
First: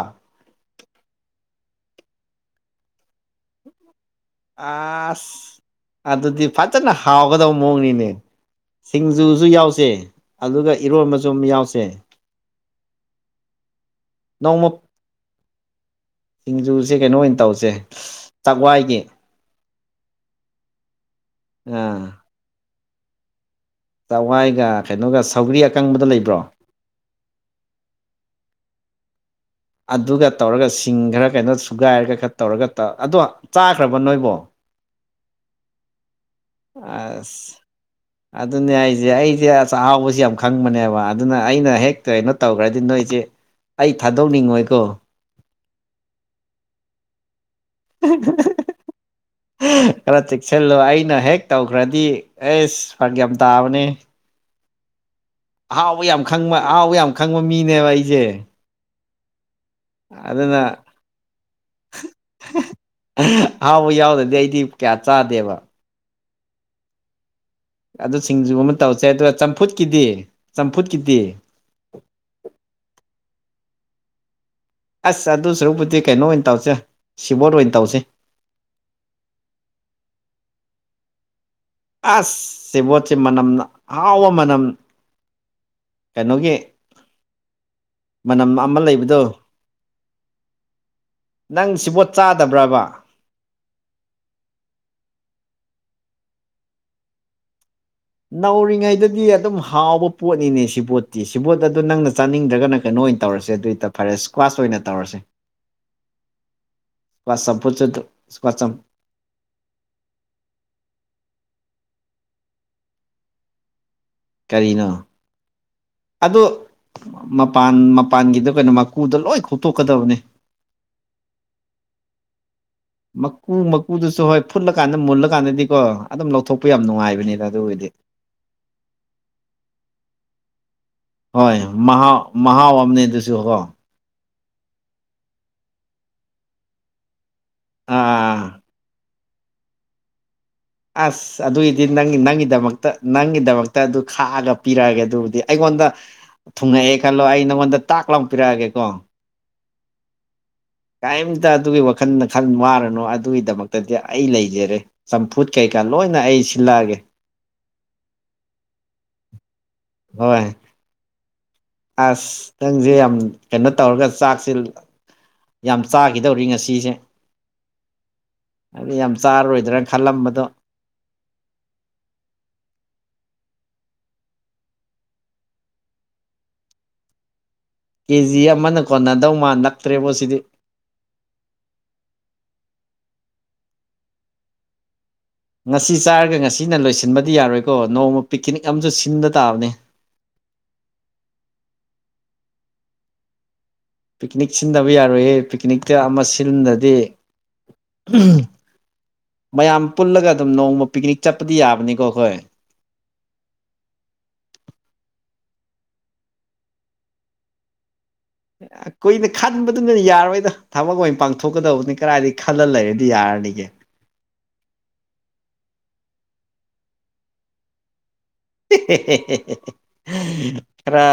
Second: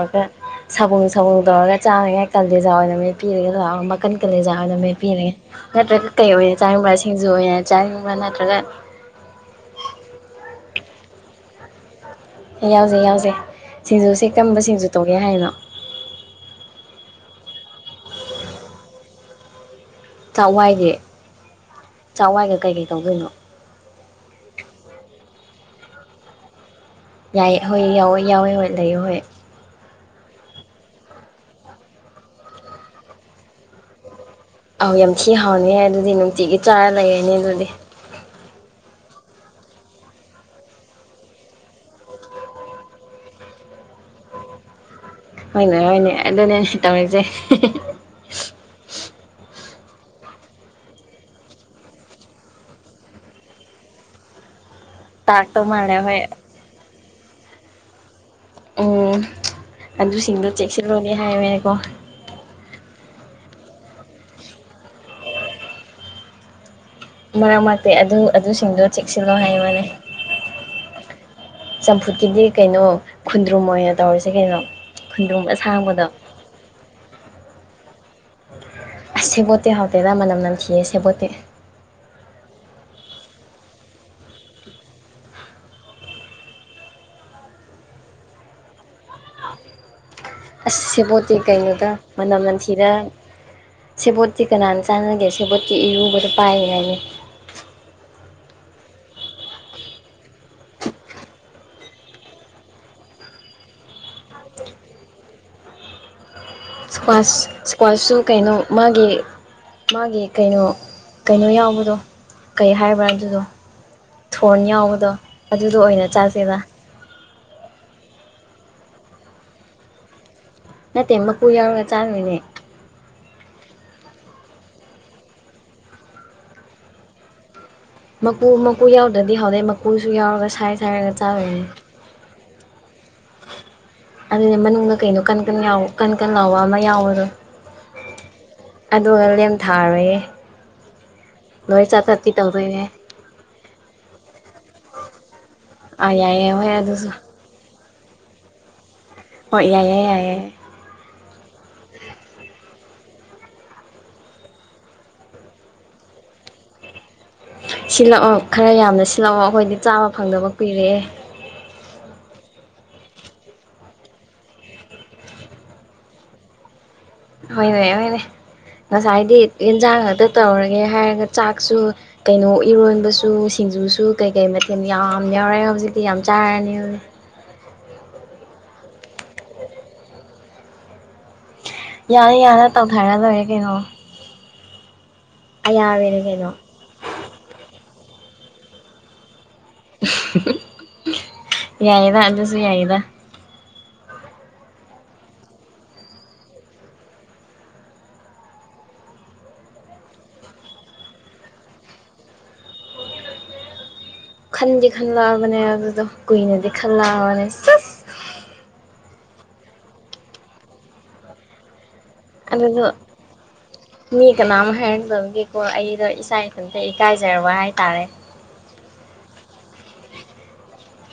ꯁꯕꯨꯝ ꯁꯕꯨꯝ ꯇꯧꯔꯒ ꯆꯥꯅꯤꯡꯉꯩ ꯀꯥꯂꯦꯖꯥ ꯑꯣꯏꯅ ꯃꯦꯠꯄꯤꯔꯒꯦ ꯂꯥꯛꯑꯦ ꯃꯀꯥꯟ ꯀꯥꯂꯦꯖꯥ ꯑꯣꯏꯅ ꯃꯦꯠꯄꯤꯔꯒꯦ
ꯑꯁ
ꯅꯠꯇ꯭ꯔꯒ ꯀꯩ
ꯑꯗꯨꯗꯤ
ꯑꯣꯏꯅ
ꯐꯖꯅ
ꯆꯥꯅꯤꯡꯕ꯭ꯔꯥ ꯁꯤꯡꯖꯨ
ꯍꯥꯎꯒꯗꯧꯕ
ꯑꫭꯏꯅ ꯆꯥꯅꯤꯡꯕ꯭ꯔꯥ
ꯃꯑꯣꯡꯅꯤꯅꯦ
ꯅꯠꯇ꯭ꯔꯒ
ꯁꯤꯡꯖꯨꯁꯨ ꯌꯥꯎꯁꯦ ꯑꯗꯨꯒ ꯏꯔꯣꯟꯕꯁꯨ ꯑꯃ ꯌꯥꯎꯁꯦ꯫
ꯌꯥꯎꯁꯦ ꯌꯥꯎꯁꯦ ꯁꯤꯡꯖꯨꯁꯦ ꯀꯔꯝꯕ
ꯅꯣꯡꯃ
ꯁꯤꯡꯖꯨ ꯇꯧꯒꯦ ꯍꯥꯏꯅꯣ
ꯁꯤꯡꯖꯨꯁꯦ ꯀꯩꯅꯣ ꯑꯣꯏꯅ ꯇꯧꯁꯦ ꯆꯥꯛꯋꯥꯏꯒꯤ
ꯆꯥꯛꯋꯥꯏꯒꯤ
ꯑꯥ
ꯆꯥꯛꯋꯥꯏꯒ ꯀꯩꯀꯩ ꯇꯧꯗꯣꯏꯅꯣ
ꯆꯥꯛꯋꯥꯏꯒ ꯀꯩꯅꯣꯒ ꯁꯧꯒ꯭ꯔꯤ ꯑꯀꯪꯕꯗꫭ ꯂꯩꯕ꯭ꯔꯣ꯫
ꯌꯥꯏꯌꯦ ꯍꯣꯏ ꯌꯥꯎꯋꯦ ꯌꯥꯎꯋꯦ ꯍꯣꯏ ꯂꯩꯌꯦ ꯍꯣꯏ
ꯑꯗꯨꯒ ꯇꯧꯔꯒ ꯁꯤꯡ ꯈꯔ ꯀꯩꯅꯣ ꯁꯨꯒꯥꯏꯔꯒ ꯈꯔ ꯇꯧꯔꯒ ꯇꯧ ꯑꯗꯣ ꯆꯥꯈ꯭ꯔꯕꫭ ꯅꯣꯏꯕꯣ
ꯑꯥꯎ ꯌꯥꯝ ꯊꯤ ꯍꯥꯎꯅꯤꯍꯦ ꯑꯗꯨꯗꯤ ꯅꯨꯡꯇꯤꯒꯤ ꯆꯥꯔ ꯂꯩꯔꯅꯤ
ꯑꯁ
ꯑꯗꯨꯗꯤ
ꯑꯗꯨꯅꯦ ꯍꯥꯏꯖꯦ ꯑꯩꯖꯦ ꯆꯥꯛꯑꯍꯥꯎꯕꯁꯦ ꯌꯥꯝ ꯈꯪꯕꯅꯦꯕ ꯑꯗꯨꯅ ꯑꯩꯅ ꯍꯦꯛ ꯀꯩꯅꯣ ꯇꯧꯈ꯭ꯔꯗꯤ ꯅꯣꯏꯖꯦ ꯑꯩ ꯊꯥꯗꯣꯛꯅꯤꯡꯉꯣꯏꯀꯣ
ꯍꯣꯏꯅꯦ ꯍꯣꯏꯅꯦ ꯑꯗꯨꯅꯦ ꯇꯧꯔꯤꯁꯦ
[unintelligible] ꯈꯔ ꯆꯦꯛꯁꯤꯜꯂꯣ ꯑꯩꯅ ꯍꯦꯛ ꯇꯧꯈ꯭ꯔꯗꯤ ꯑꯦꯁ ꯐꯔꯛ ꯌꯥꯝ ꯇꯥꯕꯅꯦ
ꯇꯥꯔꯛꯇꯧ ꯃꯥꯜꯂꯦ
ꯑꯍꯥꯎꯕ
ꯍꯣꯏ
ꯌꯥꯝ ꯈꯪꯕ ꯑꯍꯥꯎꯕ ꯌꯥꯝ ꯈꯪꯕ ꯃꯤꯅꯦꯕ ꯑꯩꯖꯦ
ꯑꯣ ꯑꯗꯨꯁꯤꯡꯗꯣ ꯆꯦꯛꯁꯤꯜꯂꯨꯅꯦ ꯍꯥꯏꯌꯦꯃꯦꯀꯣ
ꯑꯍꯥꯎꯕ ꯌꯥꯎꯗ꯭ꯔꯗꯤ ꯑꯩꯗꯤ ꯀꯌꯥ ꯆꯥꯗꯦꯕ
ꯃꯔꯛ ꯃꯔꯛꯇꯩ ꯑꯗꯨ
ꯁꯤꯡꯖꯨ ꯑꯃ
ꯑꯗꯨꯁꯤꯡꯗꯣ
ꯇꯧꯁꯦ ꯑꯗꯨꯒ
ꯆꯦꯛꯁꯤꯜꯂꯣ ꯍꯥꯏꯕꯅꯦ
ꯆꯝꯐꯨꯠꯀꯤꯗꯤ ꯆꯝꯐꯨꯠꯀꯤꯗꯤ
ꯆꯝꯐꯨꯠꯀꯤꯗꯤ ꯀꯩꯅꯣ ꯈꯨꯟꯗ꯭ꯔꯨꯝ ꯑꯣꯏꯅ ꯇꯧꯔꯤꯁꯦ ꯀꯩꯅꯣ
ꯑꯁ
ꯈꯨꯟꯗ꯭ꯔꯨꯝ
ꯑꯗꯨ ꯁꯨꯔꯨꯛꯄꯨꯗꯤ
ꯑꯁꯥꯡꯕꯗꯣ
ꯀꯩꯅꯣ ꯑꯣꯏꯟ ꯇꯧꯁꯦ ꯁꯤꯕꯣꯠ ꯑꯣꯏꯅ ꯇꯧꯁꯦ
ꯑꯁ ꯁꯦꯕꯣꯠꯇꯤ ꯍꯥꯎꯇꯦꯗ ꯃꯅꯝ ꯅꯝꯊꯤꯌꯦ ꯁꯦꯕꯣꯠꯇꯤ
ꯑꯁ ꯁꯦꯕꯣꯠꯁꯦ ꯃꯅꯝꯅ ꯍꯥꯎꯕ ꯃꯅꯝ ꯀꯩꯅꯣꯒꯤ ꯃꯅꯝ ꯑꯃ ꯂꯩꯕꯗꯣ
ꯑꯁ ꯁꯦꯕꯣꯠꯇꯤ
ꯅꯪ
ꯀꯩꯅꯣꯗ
ꯁꯤꯕꯣꯠ
ꯃꯅꯝ ꯅꯟꯊꯤꯗ
ꯆꯥꯗꯕ꯭ꯔꯕ
ꯁꯦꯕꯣꯠꯇꯤ ꯀꯅꯥꯟ ꯆꯥꯟꯅꯒꯦ ꯁꯦꯕꯣꯠꯇꯤ ꯏꯔꯨꯕꯗ ꯄꯥꯏꯅꯤꯉꯥꯏꯅꯤ
ꯅꯧꯔꯤꯉꯩꯗꯗꯤ ꯑꯗꯨꯝ ꯍꯥꯎꯕ ꯄꯣꯠꯅꯤꯅꯦ ꯁꯤꯕꯣꯠꯇꯤ ꯁꯤꯕꯣꯠ ꯑꯗꯨ ꯅꯪꯅ ꯆꯥꯅꯤꯡꯗ꯭ꯔꯒ ꯅꯪ ꯀꯩꯅꯣ ꯑꯣꯏꯟ ꯇꯧꯔꯁꯦ ꯑꯗꯨꯏꯇꯥ ꯐꯔꯦꯁ ꯏꯁꯀ꯭ꯋꯥꯥꯁ ꯑꯣꯏꯅ ꯇꯧꯔꯁꯦ
ꯏꯁꯀ꯭ꯋꯥꯁ
ꯆꯝꯐꯨꯠꯁꯨ
ꯏꯁꯀ꯭ꯋꯥꯁꯁꯨ ꯀꯩꯅꯣ
ꯏꯁꯀ꯭ꯋꯥꯁ ꯆꯝ
ꯃꯥꯒꯤ ꯃꯥꯒꯤ ꯀꯩꯅꯣ ꯀꯩꯅꯣ ꯌꯥꯎꯕꯗꯣ ꯀꯩ ꯍꯥꯏꯕ꯭ꯔꯥ ꯑꯗꯨꯗꯣ ꯊꯣꯔꯟ
ꯀꯔꯤꯅꯣ
ꯌꯥꯎꯕꯗꯣ ꯑꯗꯨꯗꯣ ꯑꯣꯏꯅ
ꯑꯗꯣ
ꯆꯥꯥꯁꯦꯕ
ꯃꯄꯥꯟ ꯃꯄꯥꯟꯒꯤꯗ ꯀꯩꯅꯣ ꯃꯀꯨꯗꯣ ꯂꯣꯏ ꯈꯣꯛꯇꯣꯛꯀꯗꯕꯅꯦ
ꯅꯠꯇꯦ ꯃꯀꯨ ꯌꯥꯎꯔꯒ ꯆꯥꯗꯣꯏꯅꯦ
ꯃꯀꯨ ꯃꯀꯨꯗꯨꯁꯨ ꯍꯣꯏ ꯐꯨꯠꯂꯀꯥꯟꯗ ꯃꯨꯜꯂꯀꯥꯟꯗꯗꯤꯀꯣ ꯑꯗꯨꯝ ꯂꯧꯊꯣꯛꯄ ꯌꯥꯝ ꯅꯨꯡꯉꯥꯏꯕꯅꯤꯗ ꯑꯗꯨꯒꯤꯗꯤ
ꯃꯀꯨ ꯃꯀꯨ ꯌꯥꯎꯗ꯭ꯔꯗꯤ ꯍꯥꯎꯗꯩ ꯃꯀꯨꯁꯨ ꯌꯥꯎꯔꯒ ꯁꯥꯏ ꯁꯥꯏꯔꯒ
ꯍꯣꯏ
ꯆꯥꯗꯣꯏꯅꯤ
ꯃꯍꯥꯎ ꯃꯍꯥꯎ ꯑꯝꯅꯦ ꯑꯗꯨꯁꯨ ꯒꯣ
ꯑꯗꯨꯅꯦ ꯃꯅꯨꯡꯗ ꯀꯩꯅꯣ ꯀꯟ ꯀꯟ ꯌꯥꯏ ꯀꯟ ꯀꯟ ꯂꯥꯎꯕ ꯑꯃ ꯌꯥꯎꯕꯗꯣ
ꯑꯥ
ꯑꯗꯨꯒ ꯂꯦꯝ ꯊꯥꯔꯣꯏꯌꯦ
ꯑꯁ ꯑꯗꯨꯏꯗꯤ
ꯂꯣꯏ ꯆꯥ
ꯅꯪꯒꯤ
ꯆꯠꯄꯤ
ꯅꯪꯒꯤꯗꯃꯛꯇ
ꯇꯧꯗꯣꯏꯅꯦ
ꯅꯪꯒꯤꯗꯃꯛꯇ ꯑꯗꯨ ꯈꯥꯛꯑꯒ ꯄꯤꯔꯛꯑꯒꯦ ꯑꯗꯨꯕꯨꯗꯤ ꯑꯩꯉꯣꯟꯗ
ꯑꯥ ꯌꯥꯏꯌꯦ ꯍꯣꯏ
ꯊꯨꯡꯉꯛꯑꯦ
ꯑꯗꯨꯁꯨ
ꯈꯜꯂꯣ ꯑꯩ ꯅꯪꯉꯣꯟꯗ ꯇꯥꯛ ꯂꯥꯎ ꯄꯤꯔꯛꯑꯒꯦ ꯀꯣ
ꯍꯣꯏ ꯌꯥꯏꯌꯦ ꯌꯥꯏꯌꯦ
ꯀꯌꯤꯝꯇ ꯑꯗꯨꯒꯤ ꯋꯥꯈꯟꯗ ꯈꯟ ꯋꯥꯔꯅꯨ ꯑꯗꯨꯒꯤꯗꯃꯛꯇꯗꯤ ꯑꯩ ꯂꯩꯖꯔꯦ ꯆꯝꯐꯨꯠ ꯀꯩꯀꯥ ꯂꯣꯏꯅ ꯑꯩ ꯁꯤꯜꯂꯛꯑꯒꯦ
ꯁꯤꯜꯂꯛꯑꯣ ꯈꯔ ꯌꯥꯝꯅ ꯁꯤꯜꯂꯛꯑꯣ ꯑꯈꯣꯏꯗꯤ ꯆꯥꯕ
ꯍꯣꯏ
ꯐꯪꯗꯕ ꯀꯨꯏꯔꯛꯑꯦ
ꯑꯁ ꯅꯪꯖꯦ ꯌꯥꯝ ꯀꯩꯅꯣ ꯇꯧꯔꯒ ꯆꯥꯛꯁꯤꯜ ꯌꯥꯝ ꯆꯥꯈꯤꯗꯧꯔꯤ ꯉꯁꯤꯁꯦ
ꯍꯣꯏꯅꯦ ꯍꯣꯏꯅꯦ
ꯑꯗꯨ ꯌꯥꯝ
ꯉꯁꯥꯏꯗꯤ
ꯆꯥꯔꯔꯣꯏꯗ꯭ꯔꯅ
ꯏꯟꯖꯥꯡ ꯉꯥꯛꯇ
ꯈꯜꯂꯝꯕꯗꯣ
ꯇꯧꯔꯒꯦ ꯍꯥꯏꯔꯒ ꯆꯥꯛꯁꯨ ꯀꯩꯅꯣ ꯏꯔꯣꯟꯕꯁꯨ ꯁꯤꯡꯖꯨꯁꯨ ꯀꯩꯀꯩ ꯃꯊꯦꯟ ꯌꯥꯝ ꯌꯥꯎꯔꯛꯑꯦ ꯍꯧꯖꯤꯛꯇꯤ ꯌꯥꯝ ꯆꯥꯔꯅꯤ ꯍꯧ
ꯀꯦꯖꯤ ꯑꯃꯅ ꯀꯣꯟꯅꯗꯧ ꯃꯥꯟꯂꯛꯇ꯭ꯔꯦꯕꯣ ꯁꯤꯗꯤ
ꯌꯥꯅ ꯌꯥꯅ ꯇꯧꯊꯔ ꯂꯣꯏꯔꯦ ꯀꯩꯅꯣ
ꯉꯁꯤ
ꯑꯌꯥꯕꯅꯦ
ꯆꯥꯔꯒ
ꯀꯩꯅꯣ
ꯉꯁꯤꯅ ꯂꯣꯏꯁꯤꯟꯕꯗꯤ ꯌꯥꯔꯣꯏꯀꯣ ꯅꯣꯡꯃ ꯄꯤꯀꯤꯅꯤꯛ ꯑꯝꯖꯨ ꯁꯤꯟꯕ ꯇꯥꯕꯅꯤ
ꯌꯥꯏꯌꯦꯗ ꯑꯗꯨꯁꯨ ꯌꯥꯏꯌꯦꯗ
ꯄꯤꯀꯤꯅꯤꯛ ꯁꯤꯟꯗꯕ ꯌꯥꯔꯣꯏꯌꯦ ꯄꯤꯀꯤꯅꯤꯛꯇ ꯑꯃ ꯁꯤꯟꯗꯗꯤ ꯎꯝ ꯃꯌꯥꯝ ꯄꯨꯜꯂꯒ ꯑꯗꯨꯝ ꯅꯣꯡꯃ ꯄꯤꯀꯤꯅꯤꯛ ꯆꯠꯄꯗꯤ ꯌꯥꯕꯅꯤꯀꯣ ꯑꯈꯣꯏ
ꯈꯟꯗꯤ ꯈꯜꯂꯛꯑꯕꯅꯦ ꯑꯗꯨꯗꯣ ꯀꯨꯏꯅꯗꯤ ꯈꯜꯂꯛꯑꯕꯅꯦ
ꯀꯨꯏꯅ ꯈꯟꯕꯗꯨꯅ ꯌꯥꯔꯣꯏꯗ ꯊꯕꯛ ꯑꯣꯏꯅ ꯄꯥꯡꯊꯣꯛꯀꯗꯕꯅꯤ ꯀꯔꯥꯏ [unintelligible] ꯈꯜꯂ
ꯑꯗꯨꯗꯣ
ꯂꯩꯔꯗꯤ ꯌꯥꯔꯅꯤꯒꯦ
ꯃꯤ ꯀꯅꯥꯝ ꯍꯥꯏꯔꯝꯗꯕꯒꯦꯀꯣ ꯑꯩꯗꯣ ꯏꯥ ꯏꯊꯝꯇ ꯏꯀꯥꯏꯖꯔꯕ ꯍꯥꯏꯇꯥꯔꯦ
[unintelligible] ꯈꯔꯥ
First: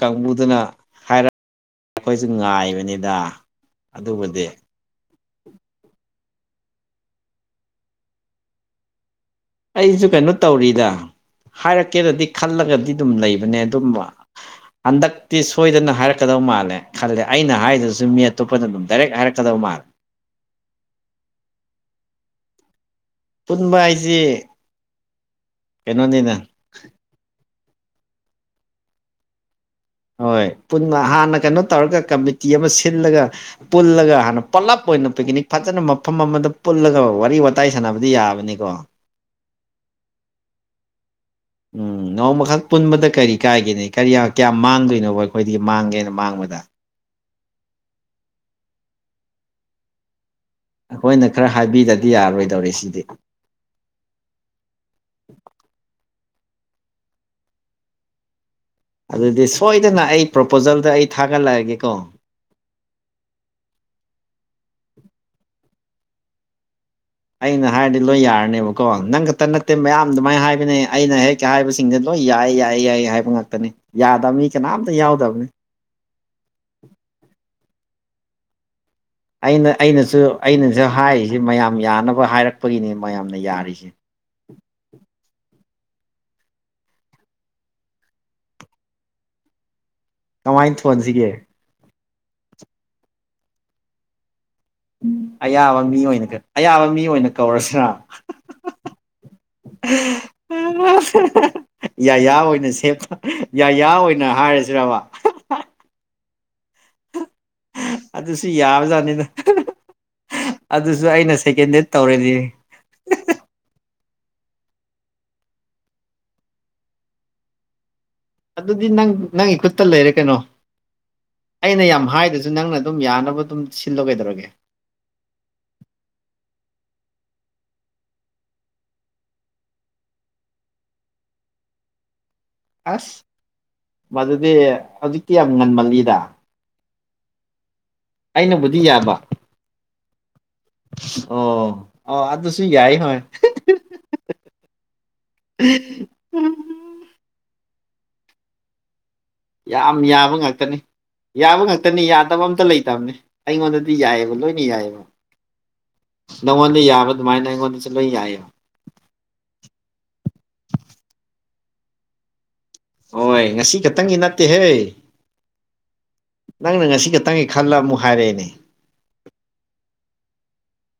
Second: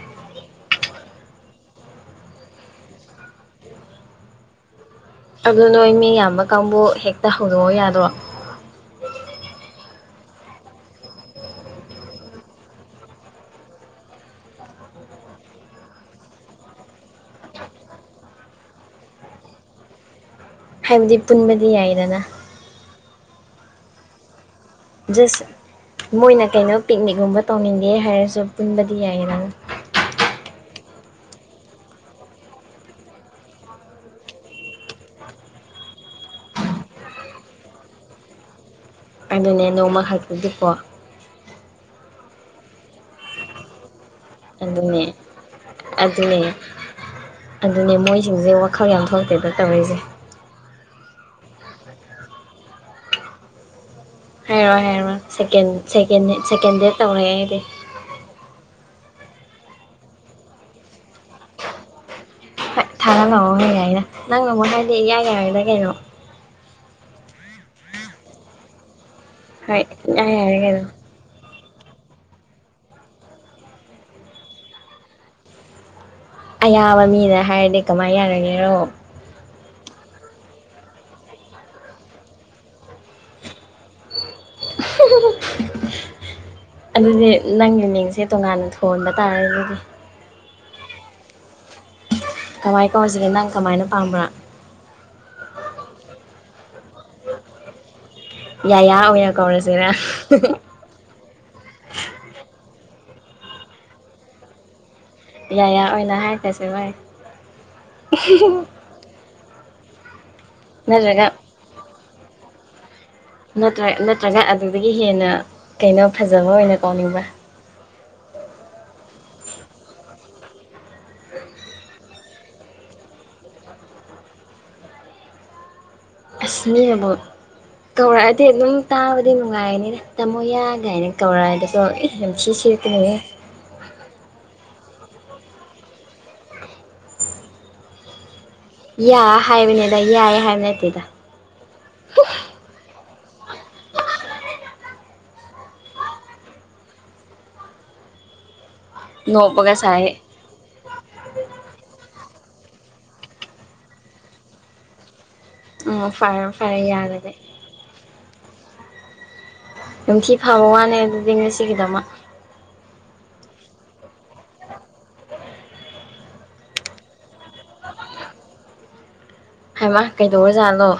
ꯀꯥꯡꯕꯨꯗꯨꯅ ꯍꯥꯏꯔꯛ ꯑꯩꯈꯣꯏꯁꯨ ꯉꯥꯏꯕꯅꯤꯗ ꯑꯗꯨꯕꯨꯗꯤ
ꯑꯗꯨ ꯅꯣꯏ ꯃꯤ ꯌꯥꯝꯕ ꯀꯥꯡꯕꯨ ꯍꯦꯛꯇ ꯍꯧꯗꯣꯛꯑꯣ ꯌꯥꯗ꯭ꯔꯣ
ꯑꯩꯁꯨ ꯀꯩꯅꯣ ꯇꯧꯔꯤꯗ ꯍꯥꯏꯔꯛꯀꯦꯅꯗꯤ ꯈꯜꯂꯒꯗꯤ ꯑꯗꯨꯝ ꯂꯩꯕꯅꯦ ꯑꯗꯨꯝꯕ ꯍꯟꯗꯛꯇꯤ ꯁꯣꯏꯗꯅ ꯍꯥꯏꯔꯛꯀꯗꯕ ꯃꯥꯜꯂꯦ ꯈꯜꯂꯦ ꯑꯩꯅ ꯍꯥꯏꯗꯨꯁꯨ ꯃꯤ ꯑꯇꯣꯞꯄꯅ ꯑꯗꯨꯝ ꯗꯥꯏꯔꯦꯛ ꯍꯥꯏꯔꯛꯀꯗꯕ ꯃꯥꯜ
ꯍꯥꯏꯕꯗꯤ ꯄꯨꯟꯕꯗꯤ ꯌꯥꯏꯗꯅ
ꯄꯨꯟꯕ ꯍꯥꯏꯁꯤ
ꯖꯁ
ꯀꯩꯅꯣꯅꯤꯅ
ꯃꯣꯏꯅ ꯀꯩꯅꯣ ꯄꯤꯛꯅꯤꯛꯒꯨꯝꯕ ꯇꯧꯅꯤꯡꯒꯦ ꯍꯥꯏꯔꯁꯨ ꯄꯨꯟꯕꯗꯤ ꯌꯥꯏꯔ
ꯍꯣꯏ ꯄꯨꯟꯅ ꯍꯥꯟꯅ ꯀꯩꯅꯣ ꯇꯧꯔꯒ ꯀꯃꯤꯇꯤ ꯑꯃ ꯁꯤꯜꯂꯒ ꯄꯨꯜꯂꯒ ꯍꯥꯟꯅ ꯄꯂꯞ ꯑꯣꯏꯅ ꯄꯤꯛꯅꯤꯛ ꯐꯖꯅ ꯃꯐꯝ ꯑꯃꯗ ꯄꯨꯜꯂꯒ ꯋꯥꯔꯤ ꯋꯥꯇꯥꯏ ꯁꯥꯟꯅꯕꯗꯤ ꯌꯥꯕꯅꯤꯀꯣ
ꯑꯗꯨꯅꯦ ꯅꯣꯡꯃ ꯍꯥꯛꯄꯗꯨꯀꯣ
ꯎꯝ ꯅꯣꯡꯃ ꯈꯛ ꯄꯨꯟꯕꯗ ꯀꯔꯤ ꯀꯥꯏꯒꯤꯅꯦ ꯀꯔꯤꯌ ꯀꯌꯥꯝ
ꯑꯗꯨꯅꯦ
ꯃꯥꯡꯗꯣꯏꯅꯣꯕ ꯑꯩꯈꯣꯏꯗꯒꯤ ꯃꯥꯡꯒꯦꯅ
ꯑꯗꯨꯅꯦ
ꯃꯥꯡꯕꯗ
ꯑꯗꯨꯅꯦ ꯃꯣꯏꯁꯤꯡꯁꯦ ꯋꯥꯈꯜ ꯌꯥꯝ ꯊꯣꯛꯇꯦꯗ ꯇꯧꯔꯤꯁꯦ
ꯑꯩꯈꯣꯏꯅ ꯈꯔ ꯍꯥꯏꯕꯤꯗꯗꯤ ꯌꯥꯔꯔꯣꯏꯗꯧꯔꯦ ꯁꯤꯗꯤ
ꯍꯥꯏꯔꯣꯏ ꯍꯥꯏꯔꯣꯏ ꯁꯦꯀꯦꯟ ꯁꯦꯀꯦꯟ ꯁꯦꯀꯦꯟ ꯗꯦꯗ ꯇꯧꯔꯦ ꯑꯩꯗꯤ
ꯑꯗꯨꯗꯤ ꯁꯣꯏꯗꯅ ꯑꯩ ꯄ꯭ꯔꯣꯄꯣꯖꯜꯗ ꯑꯩ ꯊꯥꯒꯠꯂꯛꯑꯒꯦꯀꯣ
ꯐꯥꯠ ꯊꯥꯂꯛꯑꯣ ꯍꯩ ꯌꯥꯏꯅ ꯅꯪꯅꯕꯨ ꯍꯥꯏꯗꯤ ꯏꯌꯥ ꯌꯥꯔꯦꯗ ꯀꯩꯅꯣ
ꯑꯩꯅ ꯍꯥꯏꯔꯗꯤ ꯂꯣꯏ ꯌꯥꯔꯅꯦꯕꯀꯣ ꯅꯪ ꯈꯛꯇ ꯅꯠꯇꯦ
ꯍꯣꯏ
ꯃꯌꯥꯝ
ꯏꯌꯥ
ꯑꯗꯨꯃꯥꯏꯅ
ꯌꯥꯔꯦ
ꯍꯥꯏꯕꯅꯦ
ꯀꯩꯅꯣ
ꯑꯩꯅ ꯍꯦꯛ ꯀꯍꯥꯏꯕꯁꯤꯡꯁ ꯂꯣꯏ ꯌꯥꯏ ꯌꯥꯏ ꯌꯥꯏ ꯍꯥꯏꯕ ꯉꯥꯛꯇꯅꯤ ꯌꯥꯗꯕ ꯃꯤ ꯀꯅꯥꯝꯇ ꯌꯥꯎꯗꯝꯅꯤ
ꯑꯌꯥꯕ ꯃꯤꯅ ꯍꯥꯏꯔꯗꯤ ꯀꯃꯥꯏꯅ ꯌꯥꯔꯒꯦꯔꯣ
ꯑꯩꯅ ꯑꯩꯅꯁꯨ ꯑꯩꯅꯁꯨ ꯍꯥꯏꯔꯤꯁꯤ ꯃꯌꯥꯝ ꯌꯥꯅꯕ ꯍꯥꯏꯔꯛꯄꯒꯤꯅꯤ ꯃꯌꯥꯝꯅ ꯌꯥꯔꯤꯁꯤ
[unintelligible] ꯑꯗꯨꯗꯤ ꯅꯪꯒꯤ ꯃꯤꯡꯁꯦ ꯇꯣꯉꯥꯟꯅ ꯊꯣꯟꯕ ꯇꯥꯔꯦ ꯑꯗꯨꯗꯤ
ꯀꯃꯥꯏꯅ ꯊꯣꯟꯁꯤꯒꯦ
ꯀꯃꯥꯏ ꯀꯧꯁꯤꯒꯦ ꯅꯪ ꯀꯃꯥꯏꯅ ꯄꯥꯝꯕ꯭ꯔꯥ
ꯑꯌꯥꯕ ꯃꯤ ꯑꯣꯏꯅ ꯑꯌꯥꯕ ꯃꯤ ꯑꯣꯏꯅ ꯀꯧꯔꯁꯤꯔꯥ
ꯌꯥꯌꯥ ꯑꯣꯏꯅ ꯀꯧꯔꯁꯤꯔ
[unintelligible] ꯌꯥꯌꯥ ꯑꯣꯏꯅ ꯁꯦꯕꯥ ꯌꯥꯌꯥ ꯑꯣꯏꯅ ꯍꯥꯏꯔꯁꯤꯕꯥ
ꯌꯥꯌꯥ ꯑꯣꯏꯅ ꯍꯥꯏꯒ꯭ꯔꯁꯦ ꯑꯣꯏ
ꯑꯗꯨꯁꯨ ꯌꯥꯕꯖꯥꯠꯅꯤꯗ ꯑꯗꯨꯁꯨ
ꯅꯠꯇ꯭ꯔꯒ
ꯑꯩꯅ ꯁꯦꯀꯦꯟ ꯗꯦꯗ ꯇꯧꯔꯗꯤ
ꯅꯠꯇ꯭ꯔ ꯅꯠꯇ꯭ꯔꯒ ꯑꯗꯨꯗꯒꯤ ꯍꯦꯟꯅ ꯀꯩꯅꯣ ꯐꯖꯕ ꯑꯣꯏꯅ ꯀꯧꯅꯤꯡꯕ
ꯑꯗꯨꯗꯤ ꯅꯪ ꯅꯪꯒꯤ ꯈꯨꯠꯇ ꯂꯩꯔꯦ ꯀꯩꯅꯣ ꯑꯩꯅ ꯌꯥꯝ ꯍꯥꯏꯗꯁꯨ ꯅꯪꯅ ꯑꯗꯨꯝ ꯌꯥꯅꯕ ꯑꯗꯨꯝ ꯁꯤꯜꯂꯣ ꯀꯩꯗꯧꯔꯒꯦ
ꯑꯁꯅꯤꯅꯥꯕꯣ ꯀꯧꯔꯛꯑꯗꯤ ꯑꯗꯨꯝ ꯇꯥꯕꯗꯤ ꯅꯨꯡꯉꯥꯏꯅꯤꯅ ꯇꯥꯃꯣ ꯌꯥ ꯀꯥꯏꯅ ꯀꯧꯔꯛꯑꯗꯁꯨ [unintelligible]
ꯑꯁ ꯃꯗꯨꯗꯤ ꯍꯧꯖꯤꯛꯇꯤ ꯌꯥꯝ ꯉꯟꯃꯜꯂꯤꯗ
[inaudible]
ꯑꯩꯅꯕꯨ
ꯌꯥ ꯍꯥꯏꯕꯅꯤꯗ ꯌꯥꯏꯌꯦ ꯍꯥꯏꯕ ꯅꯠꯇꯦꯗ
ꯑꯣ ꯑꯣ ꯑꯗꯨꯁꯨ ꯌꯥꯏ ꯍꯣꯏ [inaudible]
ꯅꯣꯛꯄꯒ
ꯌꯥꯝ
ꯁꯥꯏ
ꯌꯥꯕ ꯉꯥꯛꯇꯅꯤ ꯌꯥꯕ ꯉꯥꯛꯇꯅꯤ ꯌꯥꯗꯕ ꯑꯝꯇ ꯂꯩꯇꯕꯅꯦ ꯑꯩꯉꯣꯟꯗꯗꯤ ꯌꯥꯏꯌꯦꯕ ꯂꯣꯏꯅ ꯌꯥꯏꯌꯦꯕ
ꯎꯝ ꯐꯔꯦ
ꯅꯪꯉꯣꯟꯗ
ꯐꯔꯦ
ꯌꯥꯕ
ꯌꯥꯔꯒꯗꯤ
ꯑꯗꯨꯃꯥꯏꯅ ꯑꯩꯉꯣꯟꯗꯁꯨ ꯂꯣꯏ ꯌꯥꯏꯌꯦ
ꯅꯨꯡꯊꯤ ꯐꯥꯕ ꯋꯥꯅꯦ ꯑꯗꯨꯗꯤ ꯉꯁꯤꯒꯤꯗꯃꯛ
ꯍꯣꯏ ꯉꯁꯤ ꯈꯛꯇꯪꯒꯤ ꯅꯠꯇꯦꯍꯦ ꯅꯪꯅ ꯉꯁꯤ ꯈꯛꯇꯪꯒꯤ ꯈꯜꯂ ꯃꯨꯛ ꯍꯥꯏꯔꯛꯑꯦꯅꯦ
ꯍꯥꯏꯃ ꯀꯩꯗꯧꯔꯖꯂꯣ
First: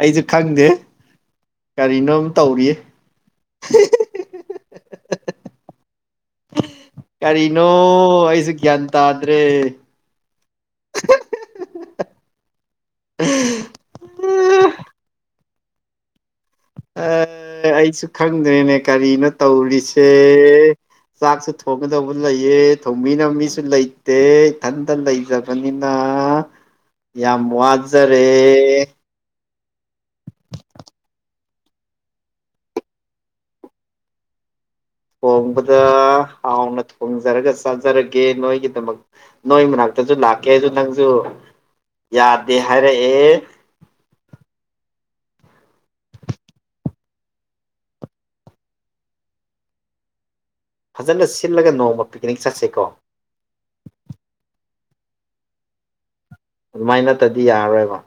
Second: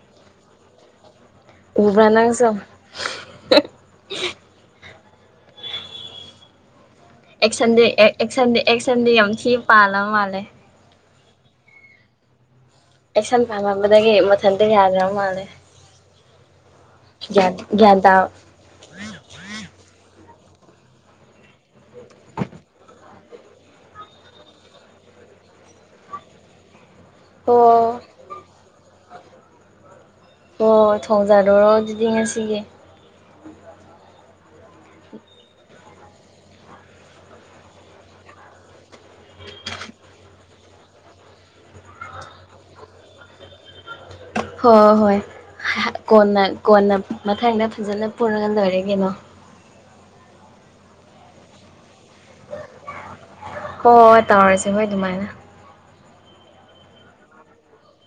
ꯑꯩꯁꯨ ꯈꯪꯗꯦ
ꯎꯕ꯭ꯔꯥ
ꯀꯔꯤꯅꯣꯝ
ꯅꯪꯁꯨ
ꯇꯧꯔꯤꯌꯦ ꯀꯔꯤꯅꯣ
ꯑꯦꯛꯁꯟꯗꯤ
ꯑꯩꯖꯨ ꯒ꯭ꯌꯥꯟ ꯇꯥꯗ꯭ꯔꯦ
ꯍꯜꯂ ꯃꯥꯜꯂꯦ ꯑꯦꯛꯁꯟ ꯄꯥꯝꯃꯝꯕꯗꯒꯤ ꯃꯊꯟꯇ ꯌꯥꯗ꯭ꯔꯕ ꯃꯥꯜꯂꯦ ꯒ꯭ꯌꯥꯟ
ꯑꯦ
ꯒ꯭ꯌꯥꯟ
ꯑꯩꯁꯨ
ꯇꯥ
ꯈꯪꯗ꯭ꯔꯦꯅꯦ ꯀꯔꯤꯅꯣ ꯇꯧꯔꯤꯁꯦ ꯆꯥꯛꯁꯨ ꯊꯣꯡꯒꯗꯧꯕ ꯂꯩꯌꯦ ꯊꯣꯡ ꯃꯤꯅ ꯃꯤꯁꯨ ꯂꯩꯇꯦ ꯏꯊꯟꯇ ꯂꯩꯖꯕꯅꯤꯅ ꯌꯥꯝ
ꯍꯣ
ꯋꯥꯖꯔꯦ
ꯑꯣ ꯊꯣꯡꯖꯥꯔꯨꯔꯣ ꯑꯗꯨꯗꯤ ꯉꯁꯤꯒꯤ
ꯍꯣꯡꯕꯗ ꯍꯥꯎꯅ ꯊꯣꯡꯖꯔꯒ ꯆꯥꯖꯔꯒꯦ ꯅꯣꯏꯒꯤꯗꯃꯛ ꯅꯣꯏ ꯃꯅꯥꯛꯇꯖꯨ ꯂꯥꯛꯀꯦꯖꯨ ꯅꯪꯖꯨ ꯌꯥꯗꯦ ꯍꯥꯏꯔꯛꯑꯦ
ꯍꯣ ꯍꯣꯏ ꯀꯣꯟꯅ ꯀꯣꯟꯅ ꯃꯊꯪꯗ ꯐꯖꯅ ꯄꯨꯜꯂ ꯂꯣꯏꯔꯦ ꯀꯩꯅꯣ
ꯐꯖꯅ ꯁꯤꯜꯂꯒ ꯅꯣꯡꯃ ꯄꯤꯛꯅꯤꯛ ꯆꯠꯁꯤꯀꯣ
ꯍꯣꯏ ꯇꯧꯔꯁꯦ ꯍꯣꯏ ꯗꯨꯃꯥꯏꯅ
ꯑꯗꯨꯃꯥꯏꯅ ꯅꯠꯇꯗꯤ ꯌꯥꯔꯣꯏꯕ